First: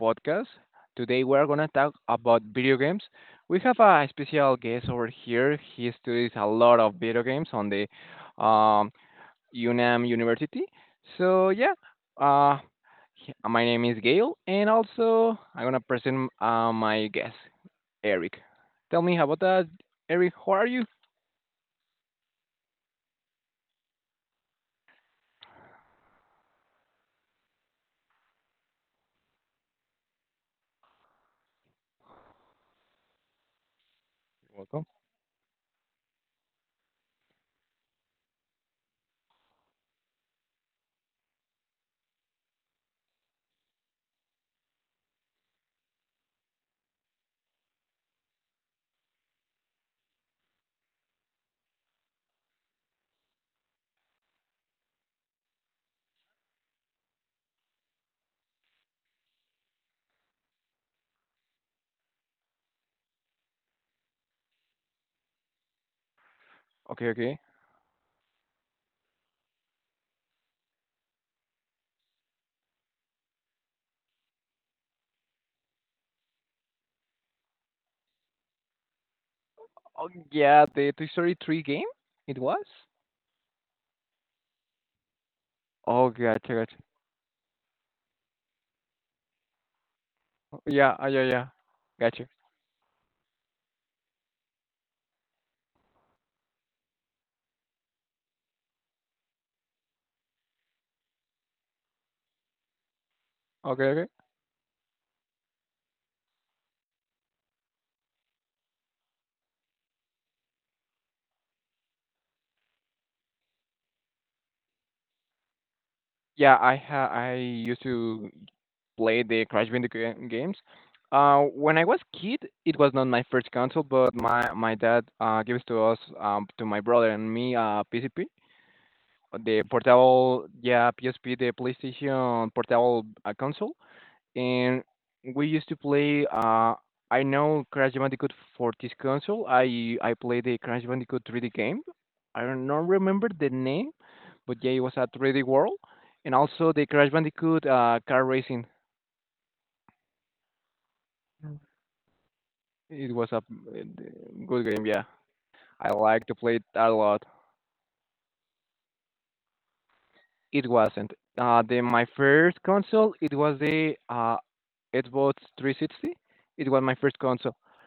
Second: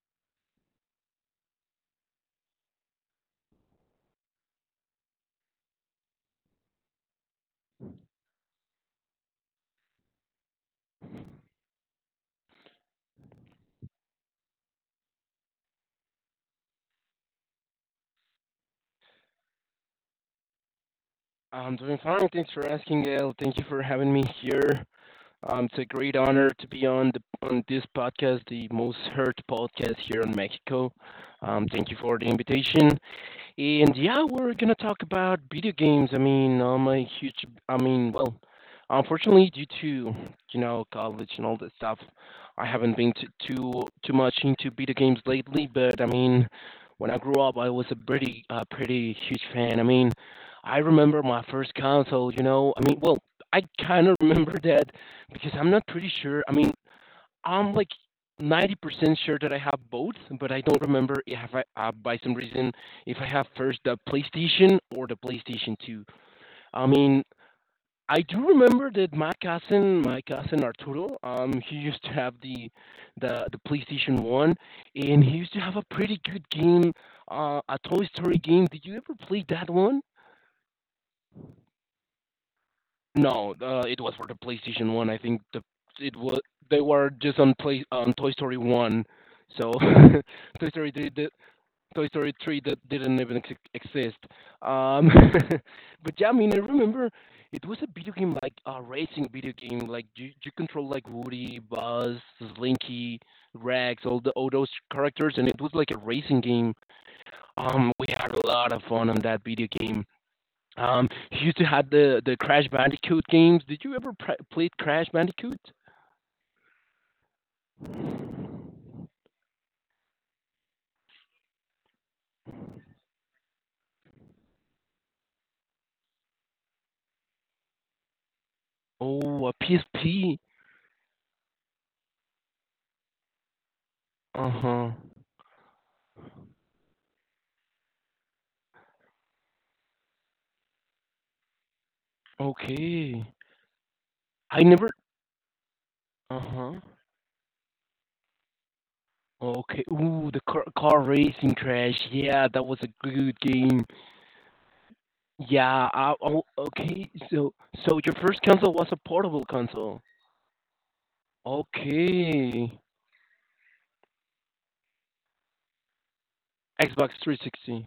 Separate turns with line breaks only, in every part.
podcast. Today we are gonna talk about video games. We have a special guest over here. He studies a lot of video games on the um, UNAM University. So yeah, uh, my name is Gail, and also I'm gonna present my guest, Eric. Tell me about that, Eric. How are you?
I'm doing fine. Thanks for asking, Gail. Thank you for having me here. It's a great honor to be on the on this podcast, the most heard podcast here in Mexico. Thank you for the invitation. And yeah, we're gonna
Welcome.
talk about video games. I mean, I'm a huge. I mean, well, unfortunately, due to college and all that stuff, I haven't been too much into video games lately. But I mean, when I grew up, I was a pretty pretty huge fan. I mean, I remember my first console. You know, I mean, well, I kind of remember that because I'm not pretty sure. I mean, I'm like 90% sure that I have both, but I don't remember if I, by some reason, if I have first the PlayStation or the PlayStation 2. I
Okay,
mean,
okay.
I do remember that my cousin Arturo. He used to have the PlayStation 1, and he used to have a pretty good game, a Toy Story game. Did you ever play that one?
Oh yeah, the Toy Story 3 game. It was.
No, it was for the PlayStation 1. I think the
Oh,
it was
gotcha, gotcha.
they were just on play on Toy Story 1, so
Oh,
Toy Story
yeah,
three
yeah,
did,
yeah.
Toy
Gotcha.
Story three that didn't even exist. Um, but yeah, I mean, I remember it was a video game like a racing video game. Like you control like Woody, Buzz, Slinky,
Okay,
Rex,
okay.
all those characters, and it was like a racing game. We had a lot of fun on that video game. He used to have the Crash Bandicoot games. Did you ever played Crash Bandicoot?
Yeah, I used to play the Crash Bandicoot games. When I was kid, it was not my first console, but my dad gives to my brother and me PCP,
Oh, a
the
PSP.
portable yeah PSP, the PlayStation portable console.
Uh
And
huh.
we used to play. I know Crash Bandicoot for this console. I played the Crash Bandicoot 3D game. I don't not
Okay.
remember the name, but
I
yeah, it
never.
was a 3D world, and
Uh
also
huh.
the Crash Bandicoot car racing.
Okay. Ooh, the car, racing Crash. Yeah, that was a
It was a
good game.
good game. Yeah,
Yeah.
I
I,
like to
oh,
play it a
okay.
lot.
So, your first console was a portable console.
It wasn't. The my first
Okay.
console. It was the Xbox 360. It was my
Xbox
first console.
360.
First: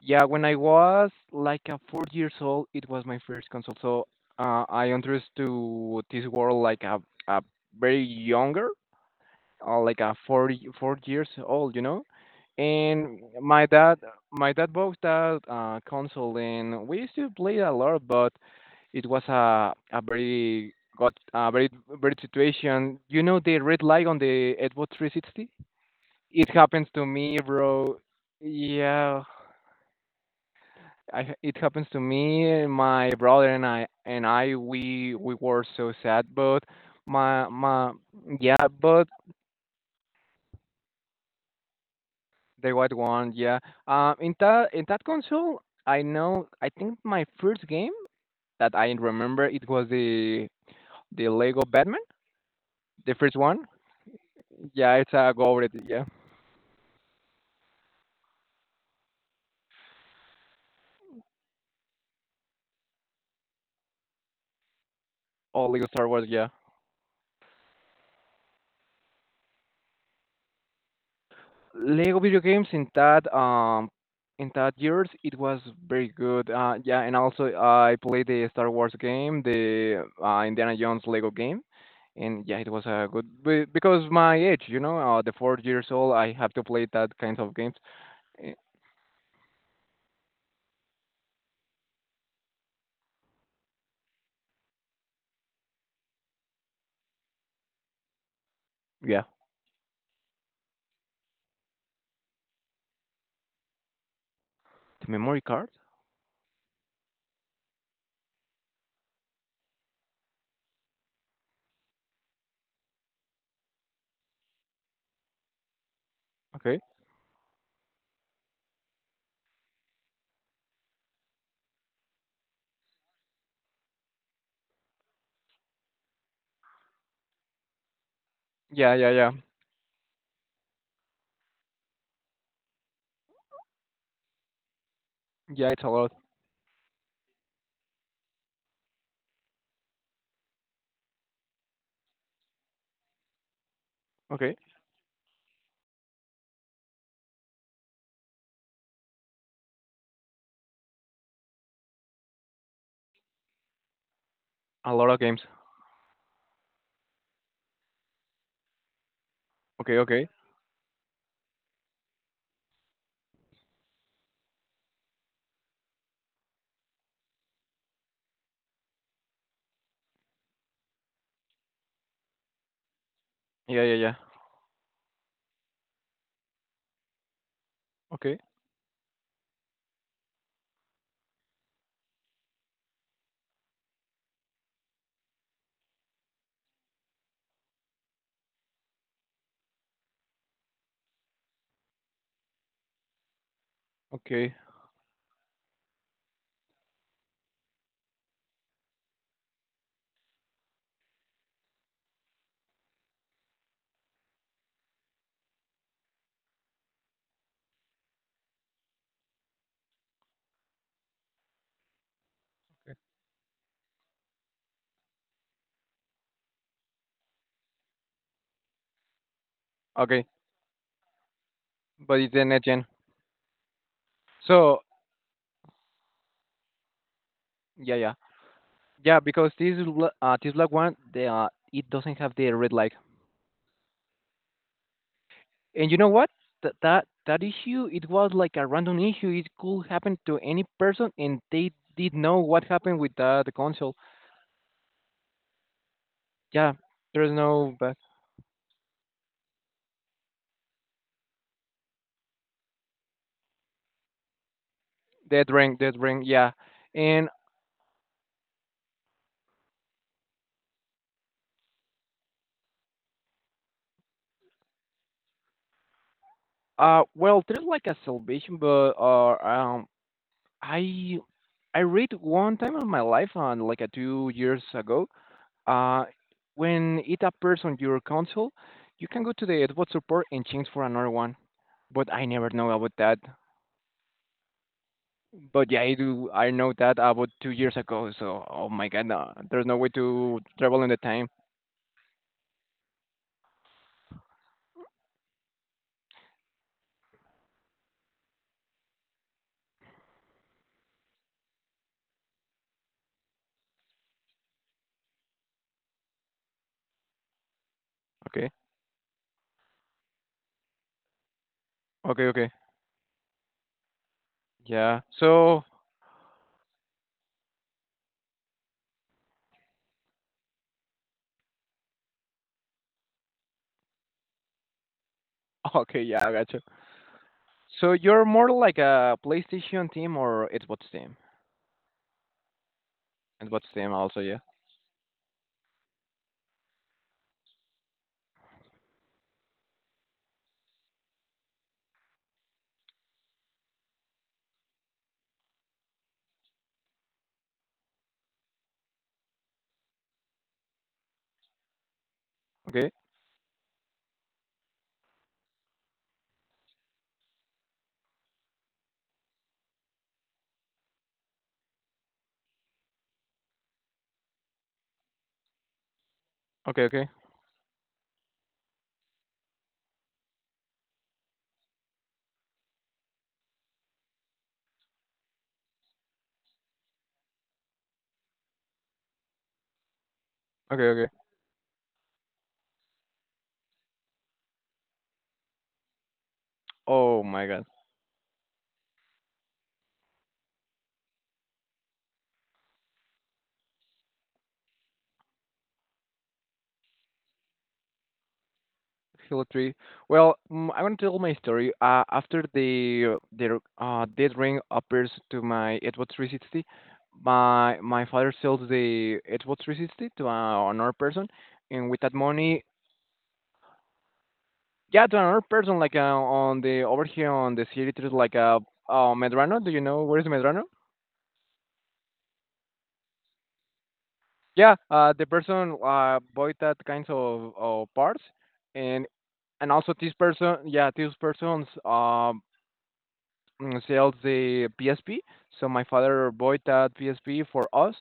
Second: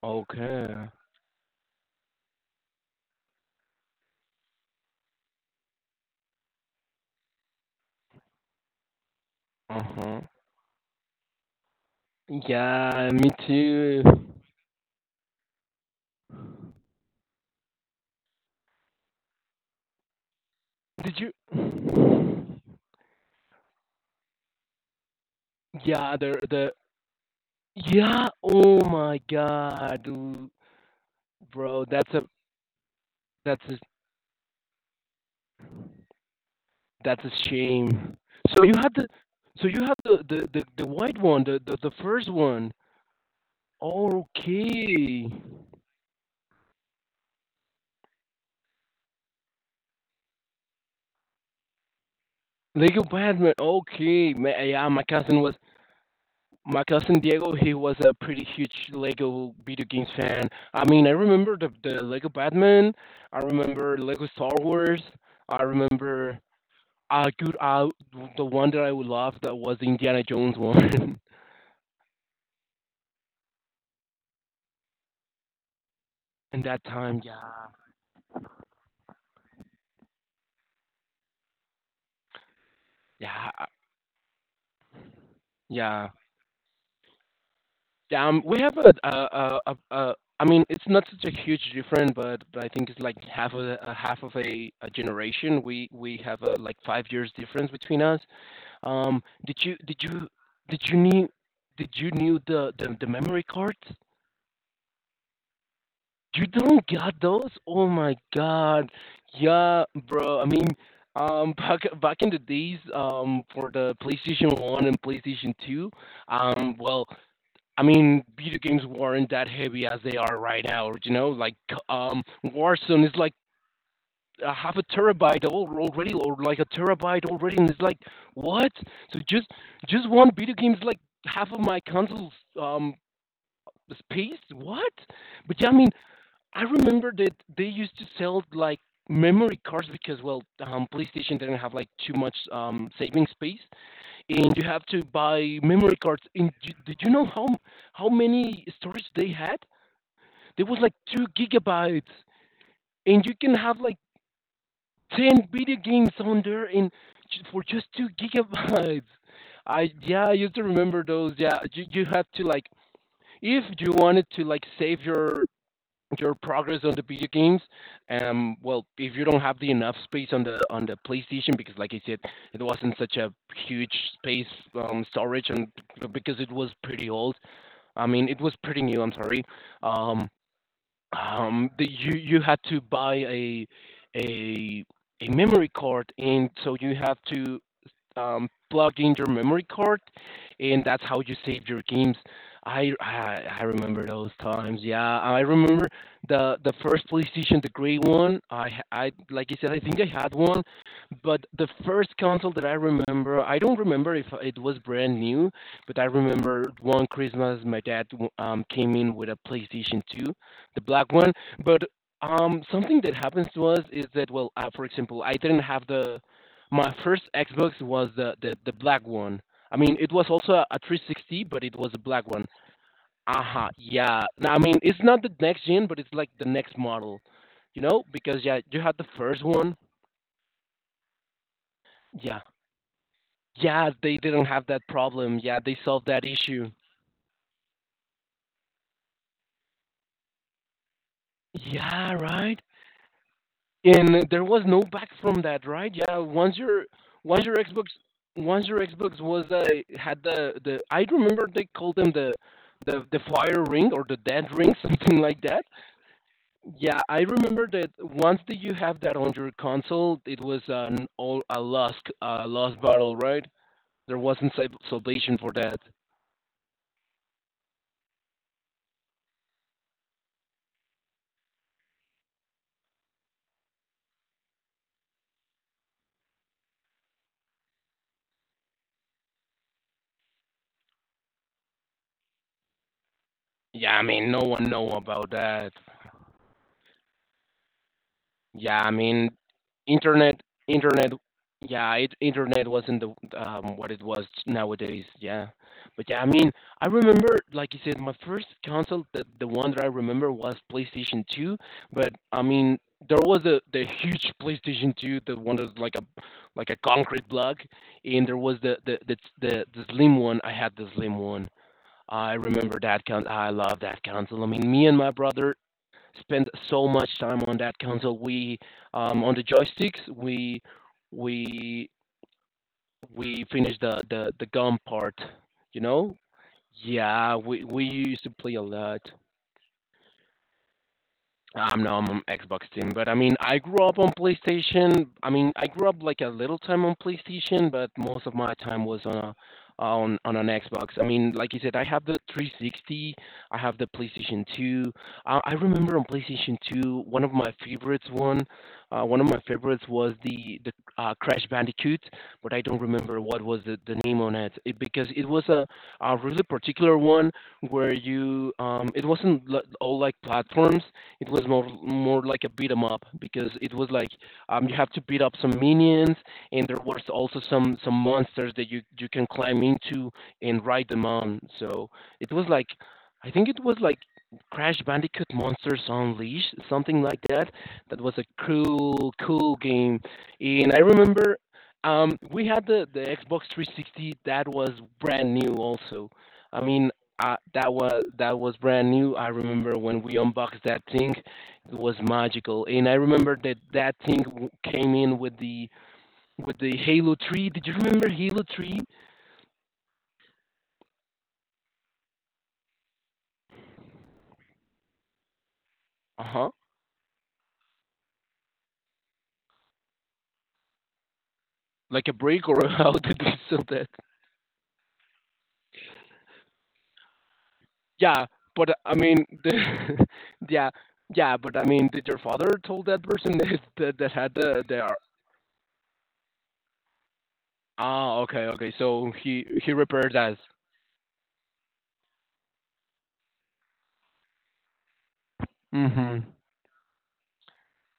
Yeah, when I
Okay.
was like a 4 years old, it was my first console. So I entered to this world like a very younger,
Uh
like a
huh.
4 years old, you know.
Yeah,
And
me
my dad,
too.
my dad bought that console, and we used to play a lot, but it was a very got
Did you?
a very very situation. You know the red light on the Xbox 360.
Yeah,
It
the
happens to me, bro.
yeah. Oh my
Yeah,
god, dude,
I it
bro,
happens to me, my brother and
that's a
I and I we were so sad, but
that's
my
a
my
shame. So
yeah,
you had the
but
so you had the white one, the first
the
one.
white one, yeah. In that
Okay,
console, I think my first game that I remember it was the Lego Batman,
Lego
the first
Batman.
one.
Okay, Ma yeah,
Yeah, it's a go with it, yeah.
my cousin Diego. He was a pretty huge Lego video games fan. I mean, I remember the Lego Batman. I remember Lego Star Wars. I
All Lego Star Wars,
remember,
yeah.
Dude, the one that I would love that was the Indiana Jones one.
Lego video games in that years it was very good.
and that
Yeah, and
time,
also
yeah,
I played the Star Wars game, the Indiana Jones Lego game, and yeah, it was a good
yeah,
be- because my age, you know, the 4 years
yeah.
old, I have to play that kinds of games.
Yeah,
Eh,
we have I mean, it's not such a huge difference, but, I think it's like a half of a generation. We have like 5 years difference between us.
Yeah,
Did you did you did you need did you knew the memory cards?
the memory card.
You don't got those? Oh my god. Yeah, bro. I mean, back in the days, for the PlayStation 1 and PlayStation 2,
Okay.
well, I mean, video games weren't that heavy as they are right now. You know, like Warzone is like a half a terabyte already, or like a terabyte already, and it's like what?
Yeah, yeah,
So
yeah,
just one video game is like half of my console's um space. What? But
yeah.
yeah, I
It's a
mean,
lot.
I remember that they used to sell like memory cards because well, PlayStation didn't have like too much saving space, and
Okay,
you have to buy memory cards. And you, did you know how many storage they had? There was like 2 gigabytes, and you can have like
a lot of games.
10 video games on there, and for just 2 gigabytes. I
Okay,
yeah,
okay.
I used to remember those. Yeah, you had to like if you wanted to like save your progress on the video games, well if you don't have the enough space on the PlayStation, because like I said, it wasn't such a
Yeah, yeah,
huge
yeah.
space, storage. And because it was pretty old, I mean,
Okay,
it was pretty new, I'm sorry, um you had to buy a a memory card, and so you have to plug in your memory card, and that's how you save your games. I remember those
okay,
times. Yeah, I remember the first PlayStation, the gray one. I like you said, I think I had one, but the first console that I remember, I don't remember if it was brand new, but I remember one Christmas my dad came in with a PlayStation 2, the black one, but. Something that happens to us is that, well, for example, I didn't have the my first Xbox was the black one. I mean, it
okay.
was also a 360, but it was a
But
black
it's the
one.
next gen.
Aha, yeah. Now, I mean,
So
it's not the next gen, but it's like the next model, you
yeah,
know?
yeah.
Because yeah, you had the
Yeah,
first
because this
one.
l- uh, this black one, the it doesn't have
Yeah.
the red light.
Yeah, they didn't have that problem. Yeah, they
And you know
solved that
what?
issue.
That issue, it was like a random issue. It could happen to any person, and they did
Yeah,
know
right.
what happened with the console.
And there was no back from that, right? Yeah, once
Yeah,
your
there's
once your
no
Xbox
but
once your Xbox was had the I remember they called them the fire ring or the dead ring, something like
dead
that.
ring, dead ring. Yeah,
Yeah, I
and
remember that once that you have that on your console, it was an all a lost battle, right? There wasn't salvation for that.
well, there's like a salvation, but I I read one time in my life, on like a 2 years ago. Uh, when it appears on your console, you can go to the Xbox support and change for another one. But I never know about that.
Yeah, I mean, no one know about
But
that.
yeah, I do. I know that about 2 years ago. So oh
Yeah,
my
I
god, no,
mean,
there's no way to
internet,
travel in the
internet,
time.
yeah, internet wasn't the what it was nowadays. Yeah, but yeah, I mean, I remember, like you said, my first console, the one that I remember was PlayStation 2. But I mean, there was the huge PlayStation 2, the one that's like a concrete block, and there
Okay,
was the slim one. I had the slim one.
okay,
I
okay.
remember that con. I love that console. I mean, me and
Yeah.
my brother
So
spend so much time on that console. We on the joysticks we we finished the gun part. You
okay,
know?
yeah, I gotcha.
Yeah, we
So you're
used to
more
play a
like
lot.
a PlayStation team or Xbox team?
No, I'm on Xbox team, but I mean, I
Xbox
grew
team
up on
also, yeah.
PlayStation. I mean, I grew up like a little time on PlayStation, but most of my time was on a, on on an Xbox. I mean, like you said, I have the 360, I have the PlayStation 2. I remember on PlayStation 2, one of my favorites was the Crash Bandicoot, but I don't
Okay,
remember what was the name on it, because it was a really particular one where you it wasn't all like platforms. It was more like a beat 'em up because it was like, you have to beat up some minions, and
okay,
there was
okay,
also some monsters that you can climb into and ride them on. So it was like, I think it was like Crash Bandicoot Monsters Unleashed, something like that. That was a cool cool game, and I
okay, okay.
remember. We had the Xbox 360 that was brand new also. I mean,
Oh
I,
my god.
that was brand new. I remember when we unboxed that thing, it was magical. And I remember that that thing came in with the Halo Tree. Did you remember Halo Tree?
Hello, Tree. Well, I want to tell my story. After the dead ring appears to my Xbox
Uh huh.
360, my father sells the Xbox 360 to another person, and with
Like
that
a break or
money,
how did we sell that?
yeah, to another person like on the over here on the city, there's
Yeah,
like a
but I mean,
Medrano. Do you know where is Medrano?
yeah, yeah, but I mean, did your father told that person that had the
Yeah,
the ar-
the person bought that kinds of
Ah,
parts,
okay, okay,
and
so he
and
he
also this
repaired that.
person, yeah, this person's sells the PSP. So my father
Mhm.
bought that PSP for us,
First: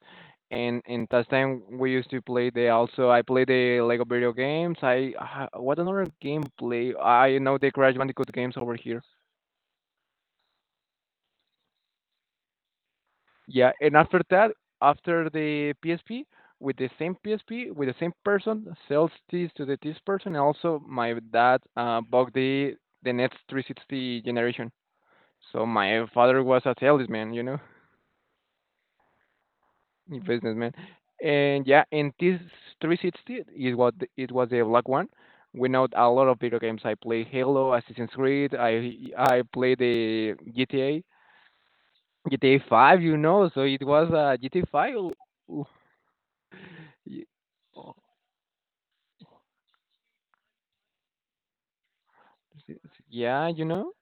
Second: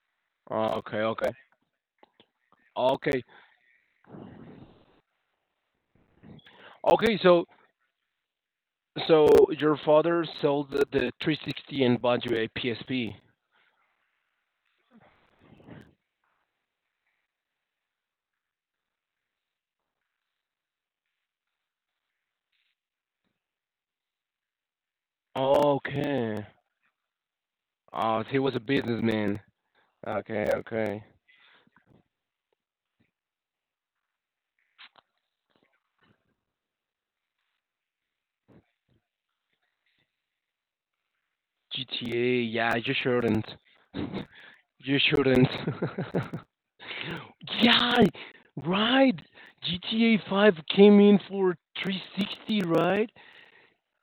Ah,
and
okay,
in that
okay,
time we used to play the. Also, I
okay,
play the Lego video games. What another game play?
okay.
I
So
know the Crash Bandicoot games over here.
So your father sold the 360 and bought you a PSP.
Yeah, and after that, after the PSP, with the same PSP, with the same person, sells this to the this person. Also, my dad bought the next 360 generation. So my father
Okay.
was a salesman.
Oh, he was a businessman.
In
Okay,
businessman.
okay.
And yeah, and this 360 is it was the black one. We know a lot of video games. I play Halo, Assassin's Creed. I play the GTA,
GTA,
GTA
yeah, you
5. You
shouldn't.
know, so it was G T a GTA 5.
You shouldn't.
L- y-
Yeah,
oh,
right. GTA 5 came in for 360, right?
Yeah, you know.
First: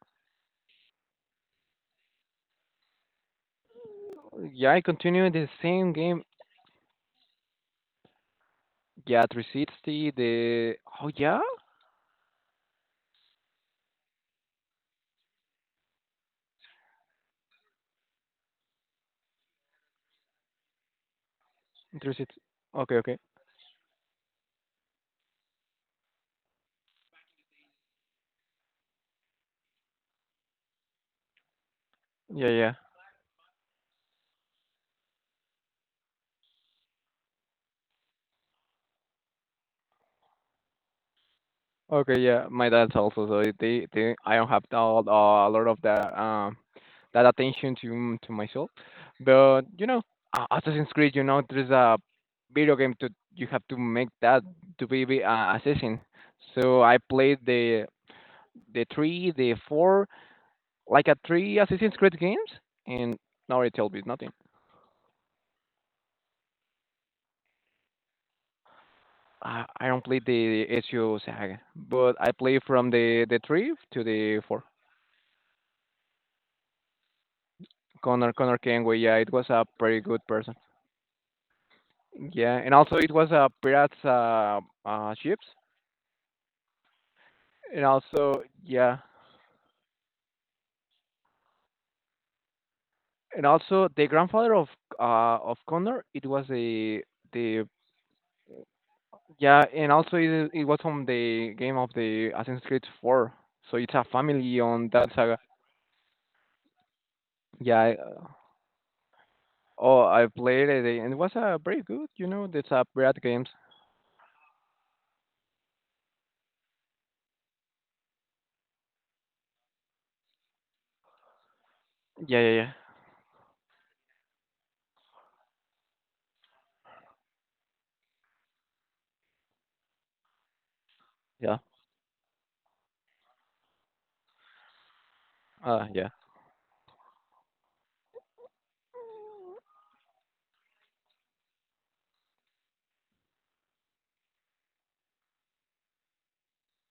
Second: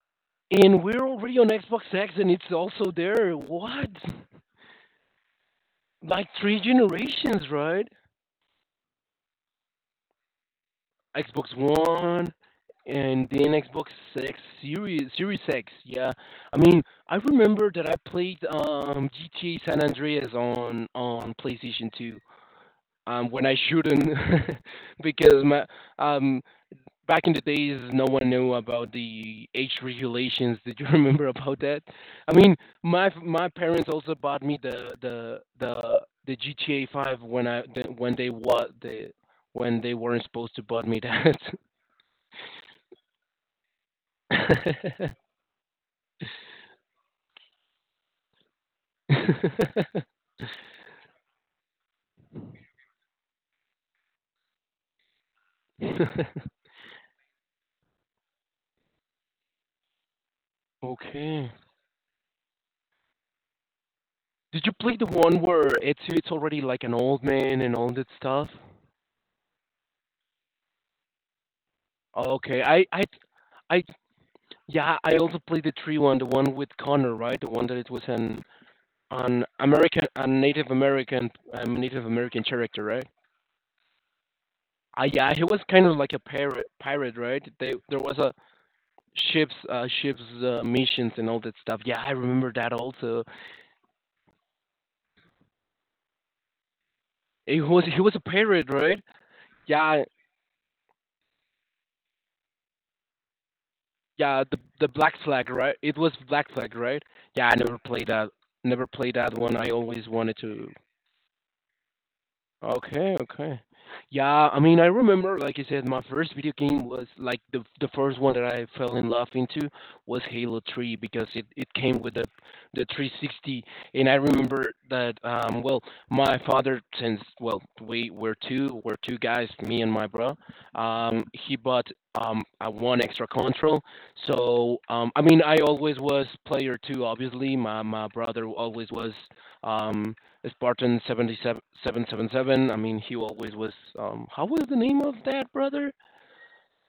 And we're already on Xbox X and it's also there. What?
Yeah, I continue the same game.
Like three generations, right?
Yeah, 360. The oh yeah,
Xbox One and then Xbox X Series X. Yeah, I mean, I remember that I played GTA San Andreas on PlayStation 2,
360. Okay, okay.
when I shouldn't, because my um, back in the days no one knew about the age regulations. Did you remember about that? I
Yeah,
mean,
yeah.
my parents also bought me the GTA 5 when I the, when they what the when they weren't supposed to buy me that.
Okay, yeah. My dad's also so they I don't have a lot of the that attention to myself. But you know,
okay.
Assassin's Creed, there's a video game to you have to make that to be, assassin. So I played the three, the four, like a three Assassin's Creed games, and now it tells me nothing.
Did you play the one where Ezio is already like an old man and all that stuff?
I don't play the Ezio saga, but I play
Okay,
from the three
I,
to the four.
yeah, I also played the three one, the one with Connor, right? The one that it was
Connor
an
Connor Kenway, yeah, it
an
was a pretty
American,
good
a
person.
Native American, Native American
Yeah, and
character,
also
right?
it was a pirates
Ah, yeah, he
ships,
was kind of like a pirate, right? They
and
there was
also yeah,
ships missions and all that stuff. Yeah, I remember that also.
and also the grandfather of Connor, it was a
He
the
was he was a pirate, right?
yeah, and
Yeah,
also it was from the game of the Assassin's Creed 4. So it's a
yeah, the
family
the
on that
Black
saga.
Flag, right? It was Black Flag, right? Yeah, I
Yeah.
never
I, uh,
played that. Never played that one. I
oh,
always
I
wanted
played
to.
it and it was very good. You know, it's a
Okay,
Brad games.
okay. Yeah, I mean, I remember, like you said, my first video game was like the first one that I fell in love into was Halo 3 because it came with the
Yeah, yeah, yeah,
the 360, and I remember that well, my father, since, well, we were two, we're two guys, me and my bro. He
yeah.
bought a one extra control. So, I mean, I always
Yeah.
was player two, obviously. My brother always was um Spartan 77 777. I mean, he always was. How was the name of that brother?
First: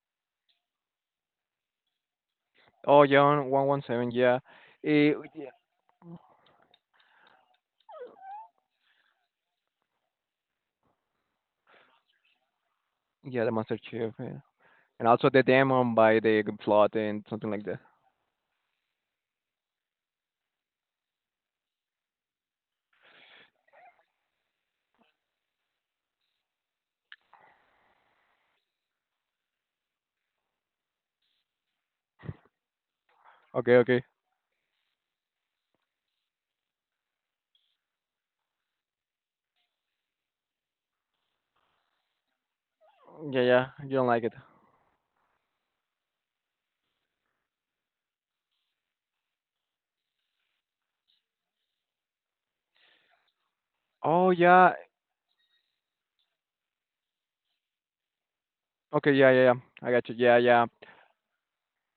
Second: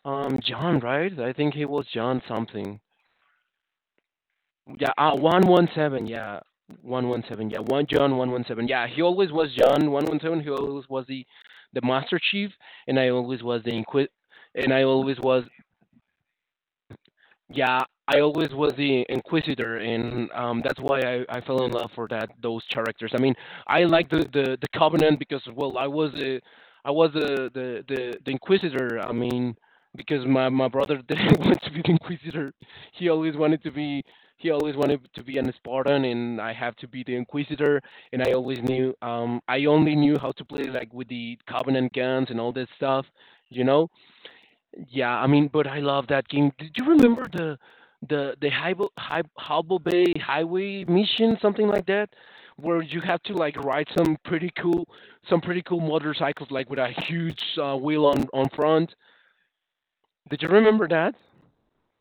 John, right? I think he was John something.
Oh, yeah, on 117. Yeah.
Yeah,
Yeah.
117. Yeah, 117. Yeah, one John 117. Yeah, he always was John 117. He always was the Master Chief, and I always
Yeah, the
was the
Master
Inquis.
Chief. Yeah.
And I
And
always
also
was.
the demon by the plot and something like
Yeah,
that.
I always was the Inquisitor, and that's why I fell in love for that those characters. I mean, I like the Covenant because, well, I was a, I was the Inquisitor. I mean, because my brother didn't want to be the Inquisitor. He always wanted to
Okay,
be
okay.
he always wanted to be an Spartan, and I have to be the Inquisitor. And I always knew I only knew how to play like with the Covenant guns and all that stuff,
Yeah,
you
yeah.
know
You don't like it.
yeah, I mean, but I love that game. Did you remember the Hubble Bay Highway mission, something like that, where you have to like ride some
Oh
pretty
yeah,
cool some pretty cool motorcycles, like with a huge wheel on front.
okay, yeah, yeah, yeah. I got you.
Did
Yeah,
you
yeah.
remember that?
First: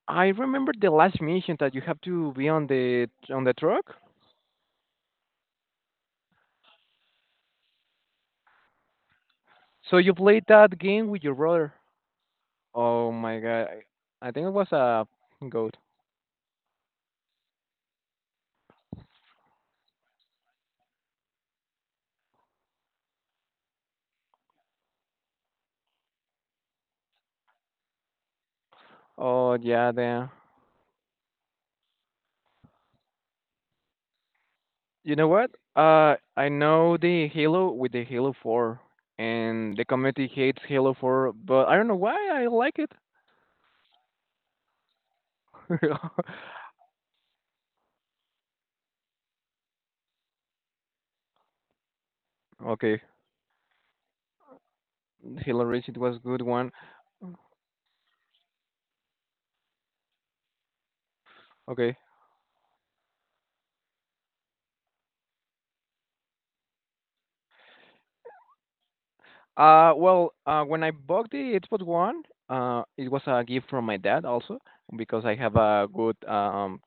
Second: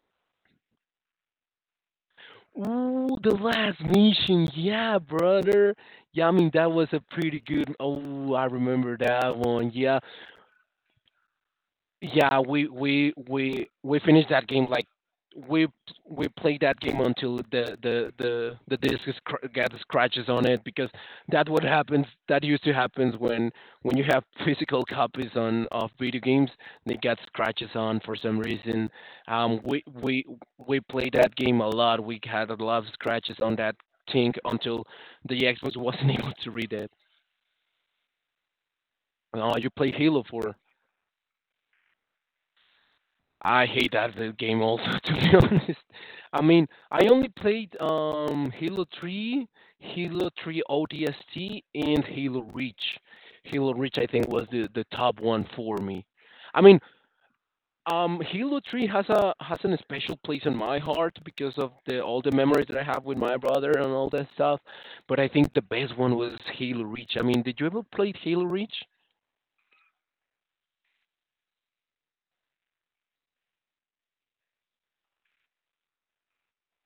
I remember the last mission that you have to be on the
Ooh, the
on the
last
truck.
mission, yeah, brother. Yeah, I mean that was a pretty good. Oh, I remember that one.
So
Yeah,
you played that game with your brother.
yeah, we
Oh
we
my god.
we
I
we finished
I think
that
it
game
was
like
a
we
goat.
we played that game until the disc gets scratches on it because that what happens that used to happens when you have physical copies on of video games. They get scratches on for some reason.
Oh
um we
yeah.
we
the
we played that game a lot. We had a lot of scratches on that thing until
You know
the
what?
Xbox wasn't able
I
to read it.
know the Halo with the Halo 4
Oh, you
and the
played Halo
community
for.
hates Halo 4, but I don't know why I like it.
I hate that game also, to be honest. I mean, I only played Halo 3, Halo 3 ODST, and Halo Reach.
Okay.
Halo Reach, I think, was the top one
Halo
for
Reach it
me.
was good
I
one.
mean, Halo 3 has an special place in my heart because of
Okay.
the all the memories that I have with my brother and all that stuff. But I think the best one was Halo Reach. I mean, did you ever play Halo Reach?
Well, when I bought the Xbox One, it was a gift from my dad also because I have a good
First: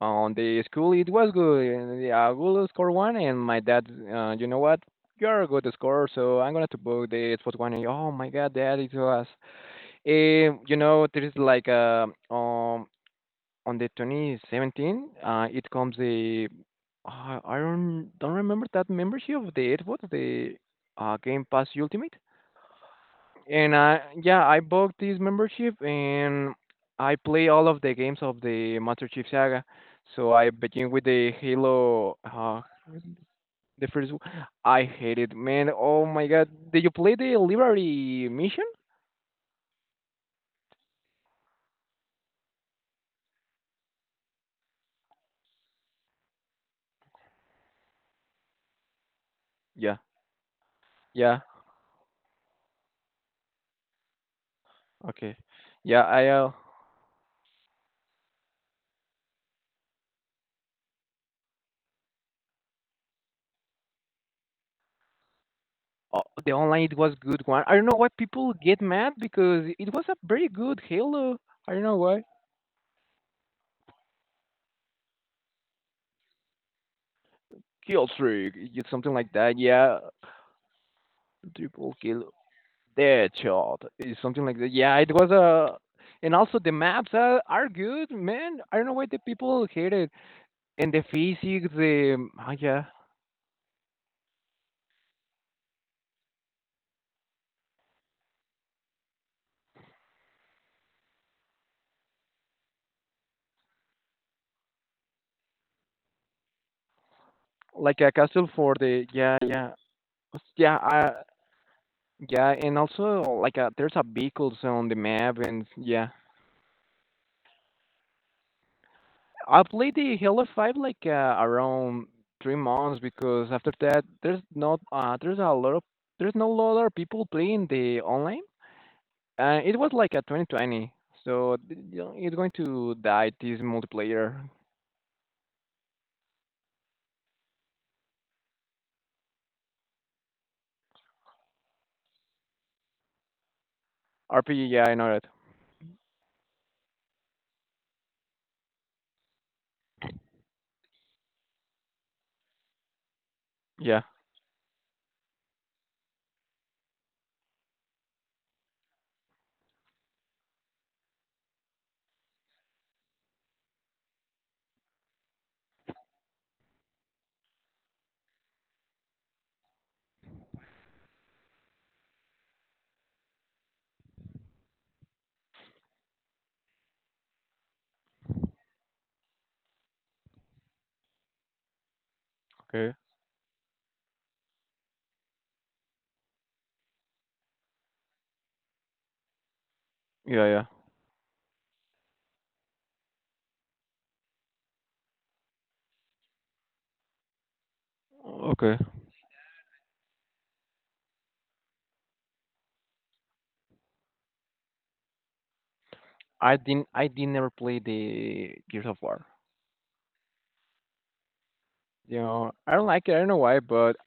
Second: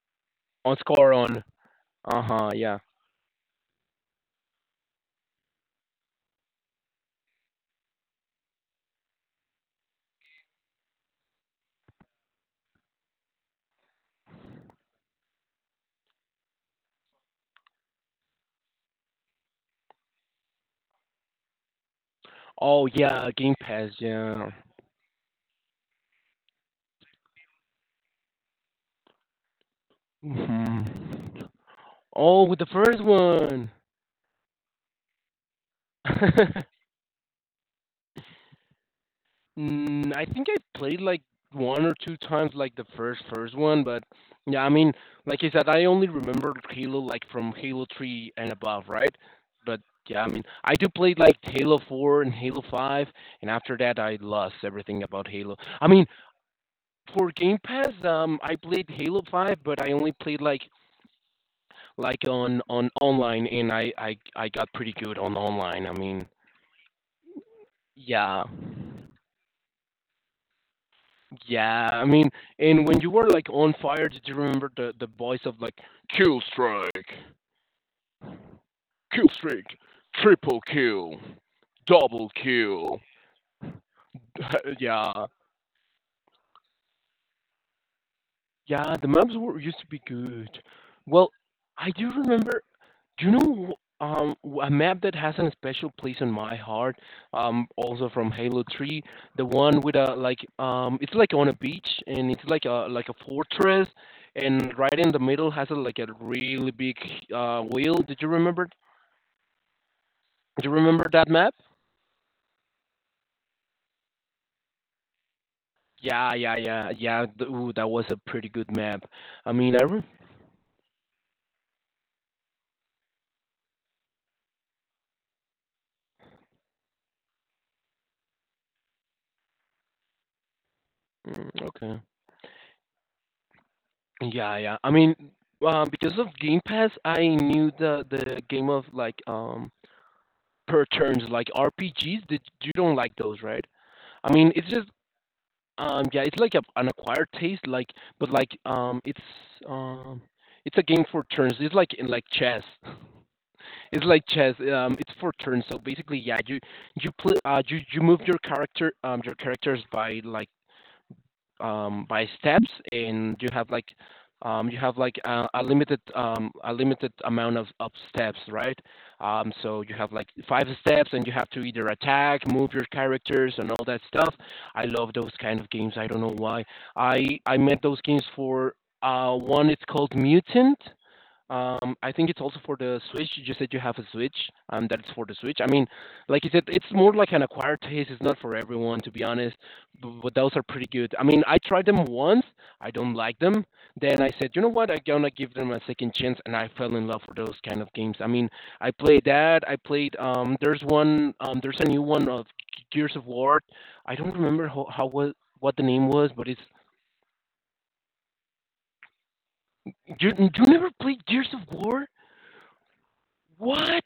on the
On
school. It
Score
was
on.
good, and
Uh
yeah, I
huh.
will
Yeah.
score one, and my dad, you know what? You're a good scorer, so I'm gonna to book the Xbox One. And oh my God, dad, it was, there is like on the 2017, it comes the I don't remember that membership of the Xbox, the Game Pass Ultimate,
Oh yeah, Game
and
Pass.
I yeah,
Yeah.
I bought this membership and I play all of the games of the Master Chief Saga. So I
Mhm.
begin with the Halo
Oh, with the first one.
the first one. I hate it, man. Oh my god. Did you play the library mission?
I think I played like one or two times, like the first one, but yeah, I mean, like I said, I only remember Halo like from Halo 3 and above, right? But
Yeah.
yeah, I mean, I do played like
Yeah.
Halo 4 and Halo 5, and after that, I lost everything about
Okay.
Halo. I
Yeah,
mean, for Game Pass, I played Halo 5, but I only played like on online, and I got pretty good on online. I mean,
the online it was good one. I don't know why
yeah.
people get mad because it was a very good Halo. I don't
Yeah,
know
I
why.
mean, and when you were, like, on fire, did you remember the voice of, like, "Kill strike,
Kill streak, something like
kill
that.
strike,
Yeah,
triple kill,
triple
double
kill.
kill."
Their child is something like that. Yeah, it
Yeah.
was and also the maps are good, man. I don't know
Yeah,
why
the
the
maps were
people
used to
hate
be
it.
good.
And the
Well,
physics,
I do
the oh
remember.
yeah,
Do you know a map that has a special place in my heart? Also from Halo 3, the one with a, like, it's like on a beach and it's like a fortress, and right in the middle has a really big wheel.
like a
Did you
castle
remember?
for the yeah yeah
Do
yeah
you remember that map?
yeah, and also like there's a vehicles on the map and yeah.
Yeah, yeah, yeah, yeah. Ooh, that was a pretty good map. I
I
mean,
played the Halo 5 like around 3 months because after that there's not there's a lot of there's no lot of people playing the online. It was like a 2020, so
okay.
it's going to die. This multiplayer
Yeah, yeah. I mean, because of Game Pass, I knew the game of like per turns like RPGs that you don't like those, right? I mean,
RPG.
it's
Yeah,
just
I know that.
yeah, it's like an acquired taste, like, but, like, um it's a game for turns. It's like in like chess.
Yeah,
It's like chess. It's for turns. So basically, yeah, you play you you move your characters by steps, and you have a limited amount of steps, right? So you have like five steps, and you have to either attack, move your characters, and all that stuff. I love those kind of games. I don't know why. I made those games for one. It's called Mutant, I think it's also for
okay.
the Switch. You just said you have a Switch, and that's for the Switch. I mean, like you said, it's more like an acquired taste. It's not for everyone, to be honest. But
Yeah,
those are
yeah.
pretty good. I mean, I tried them once. I don't like them. Then I said, you know what? I'm gonna give them a second chance, and I fell in love for those kind of games. I mean,
Okay.
I played that. I played. There's one. There's a new one of Gears of War. I don't remember how was what the name was, but
I
it's
didn't, I did never play the Gears of War.
you. You never played Gears of War?
You know, I don't like it. I don't know why, but
What?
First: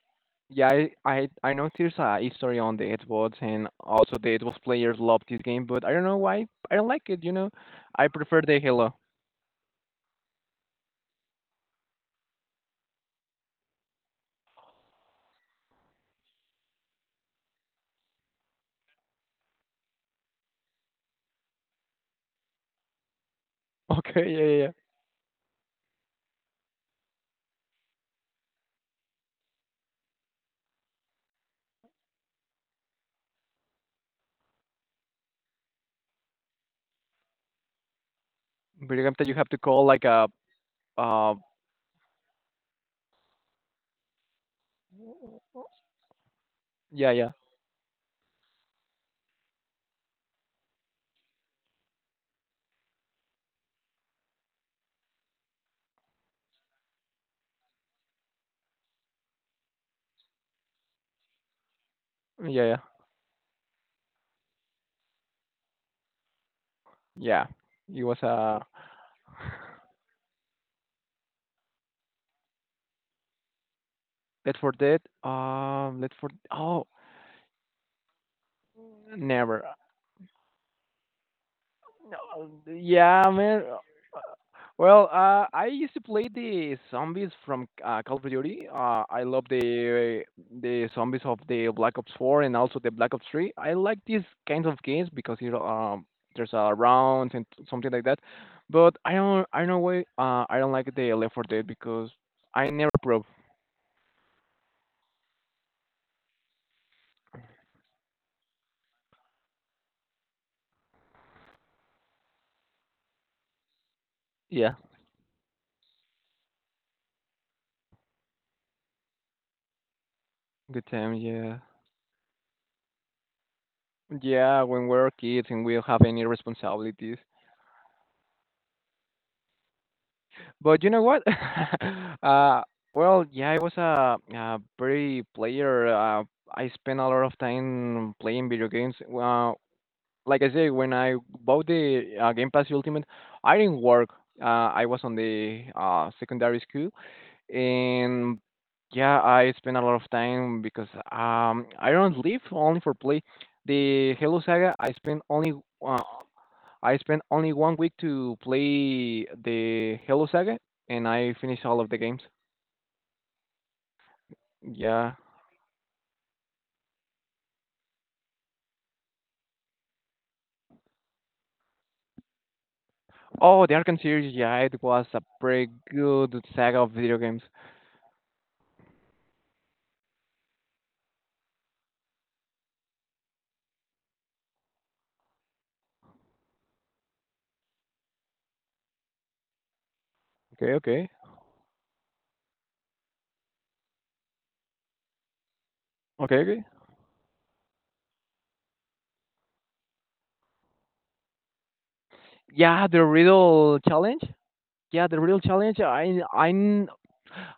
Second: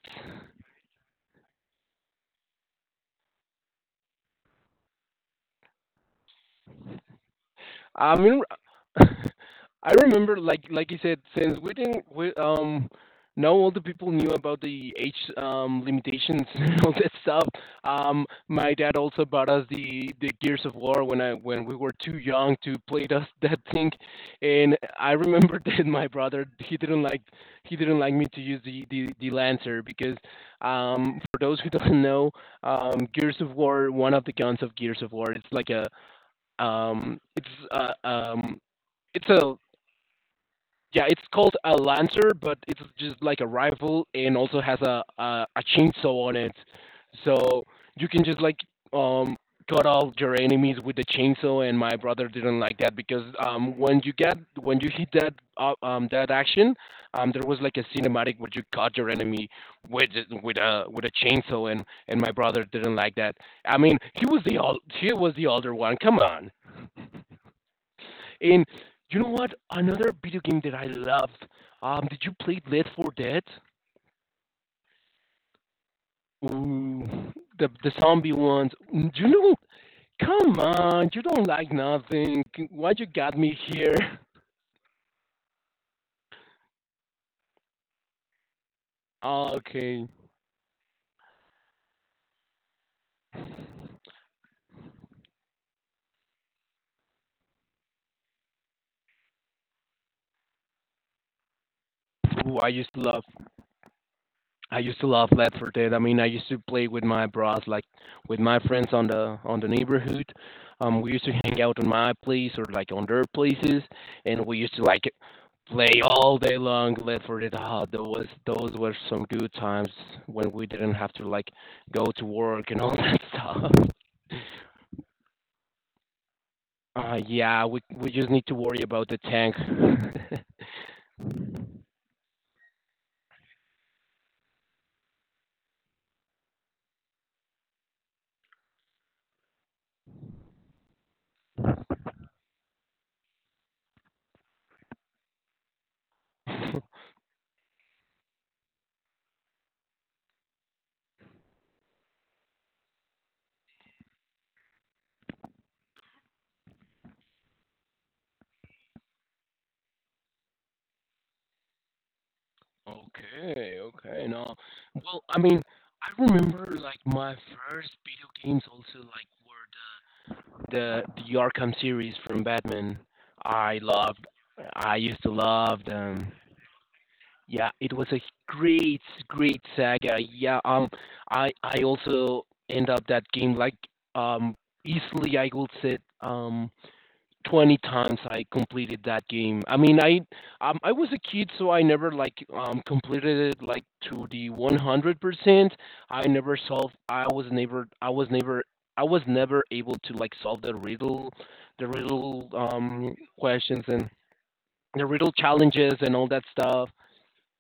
yeah, I know there's a history on the Xbox, and also the Xbox players love this game, but I don't know why. I don't like it. You know, I
I
prefer
mean,
the Halo.
I remember like you said, since we didn't we now all the people knew about the age limitations and all that stuff. My dad also bought us the Gears of War when we were too young to play that that thing,
Okay, yeah, yeah. Yeah.
and I remember that my brother he didn't like me to use the Lancer because for those who don't know, Gears of War, one of the guns of Gears of War, um, it's uh, um,
Video game that
it's
you have
a
to call like a,
yeah, it's
uh,
called a lancer, but it's just like a rifle and also has a chainsaw on it.
yeah, yeah,
So you can just like um cut off your enemies with the chainsaw. And my brother didn't like that because when you hit that action, there was like a cinematic where you cut your enemy with with a chainsaw, and my
yeah,
brother
yeah.
didn't like that. I mean, he was the older one. Come on.
Yeah, it was
And you know what? Another video game that I love. Did you play Left 4 Dead?
Left 4 Dead. Left 4. Oh,
Ooh, the zombie ones. Mm, you know,
never.
come on, you don't like nothing.
No,
Why you
yeah,
got me
man.
here?
Well, I used to play the zombies from Call of Duty. I love
Okay.
the zombies of the Black Ops 4 and also the Black Ops 3. I like these kinds of games because there's rounds and something like that. But I don't why I don't like the Left 4 Dead because
Ooh, I
I never
used to
pro.
love I used to love Left 4 Dead. I mean, I used to play with my bros, like with my friends on the neighborhood. We used to hang out on my place or like on their places, and we
Yeah,
used to like play all day long Left 4 Dead. Ah, those were some good times when we
good
didn't
time.
have to like
Yeah.
go to work and all that stuff.
Yeah, when we're kids and we don't have any responsibilities.
Yeah, we just need to worry about the tank.
But you know what? uh, yeah, I was a very player. I spent a lot of time playing video games. Like I say, when I bought the Game Pass Ultimate, I didn't work. Uh, I was on the secondary school, and yeah, I spent a lot of time because I don't live only for play. The Halo Saga, I spent only. Uh, I spent only 1 week to play the Halo Saga, and I finished all of the games.
Okay, okay. No.
Yeah.
Well, I mean, I remember like my first video games also like were the Arkham series from Batman.
Oh, the
I
Arkham
loved,
series. Yeah, it
I
was
used
a
to
pretty
love them.
good saga of video games.
Yeah, it was a great, great saga. Yeah, I also end up that game like um easily I would say 20 times I completed that game. I mean, I
Okay,
um, I
okay,
was a kid, so I never like completed it like to the 100%. I
okay,
never
okay.
solved. I was never. I was never. I was never able to like solve the riddle
Yeah, the Riddle
questions and
challenge.
the
Yeah, the
riddle
Riddle challenge.
challenges and
I
all that
I
stuff.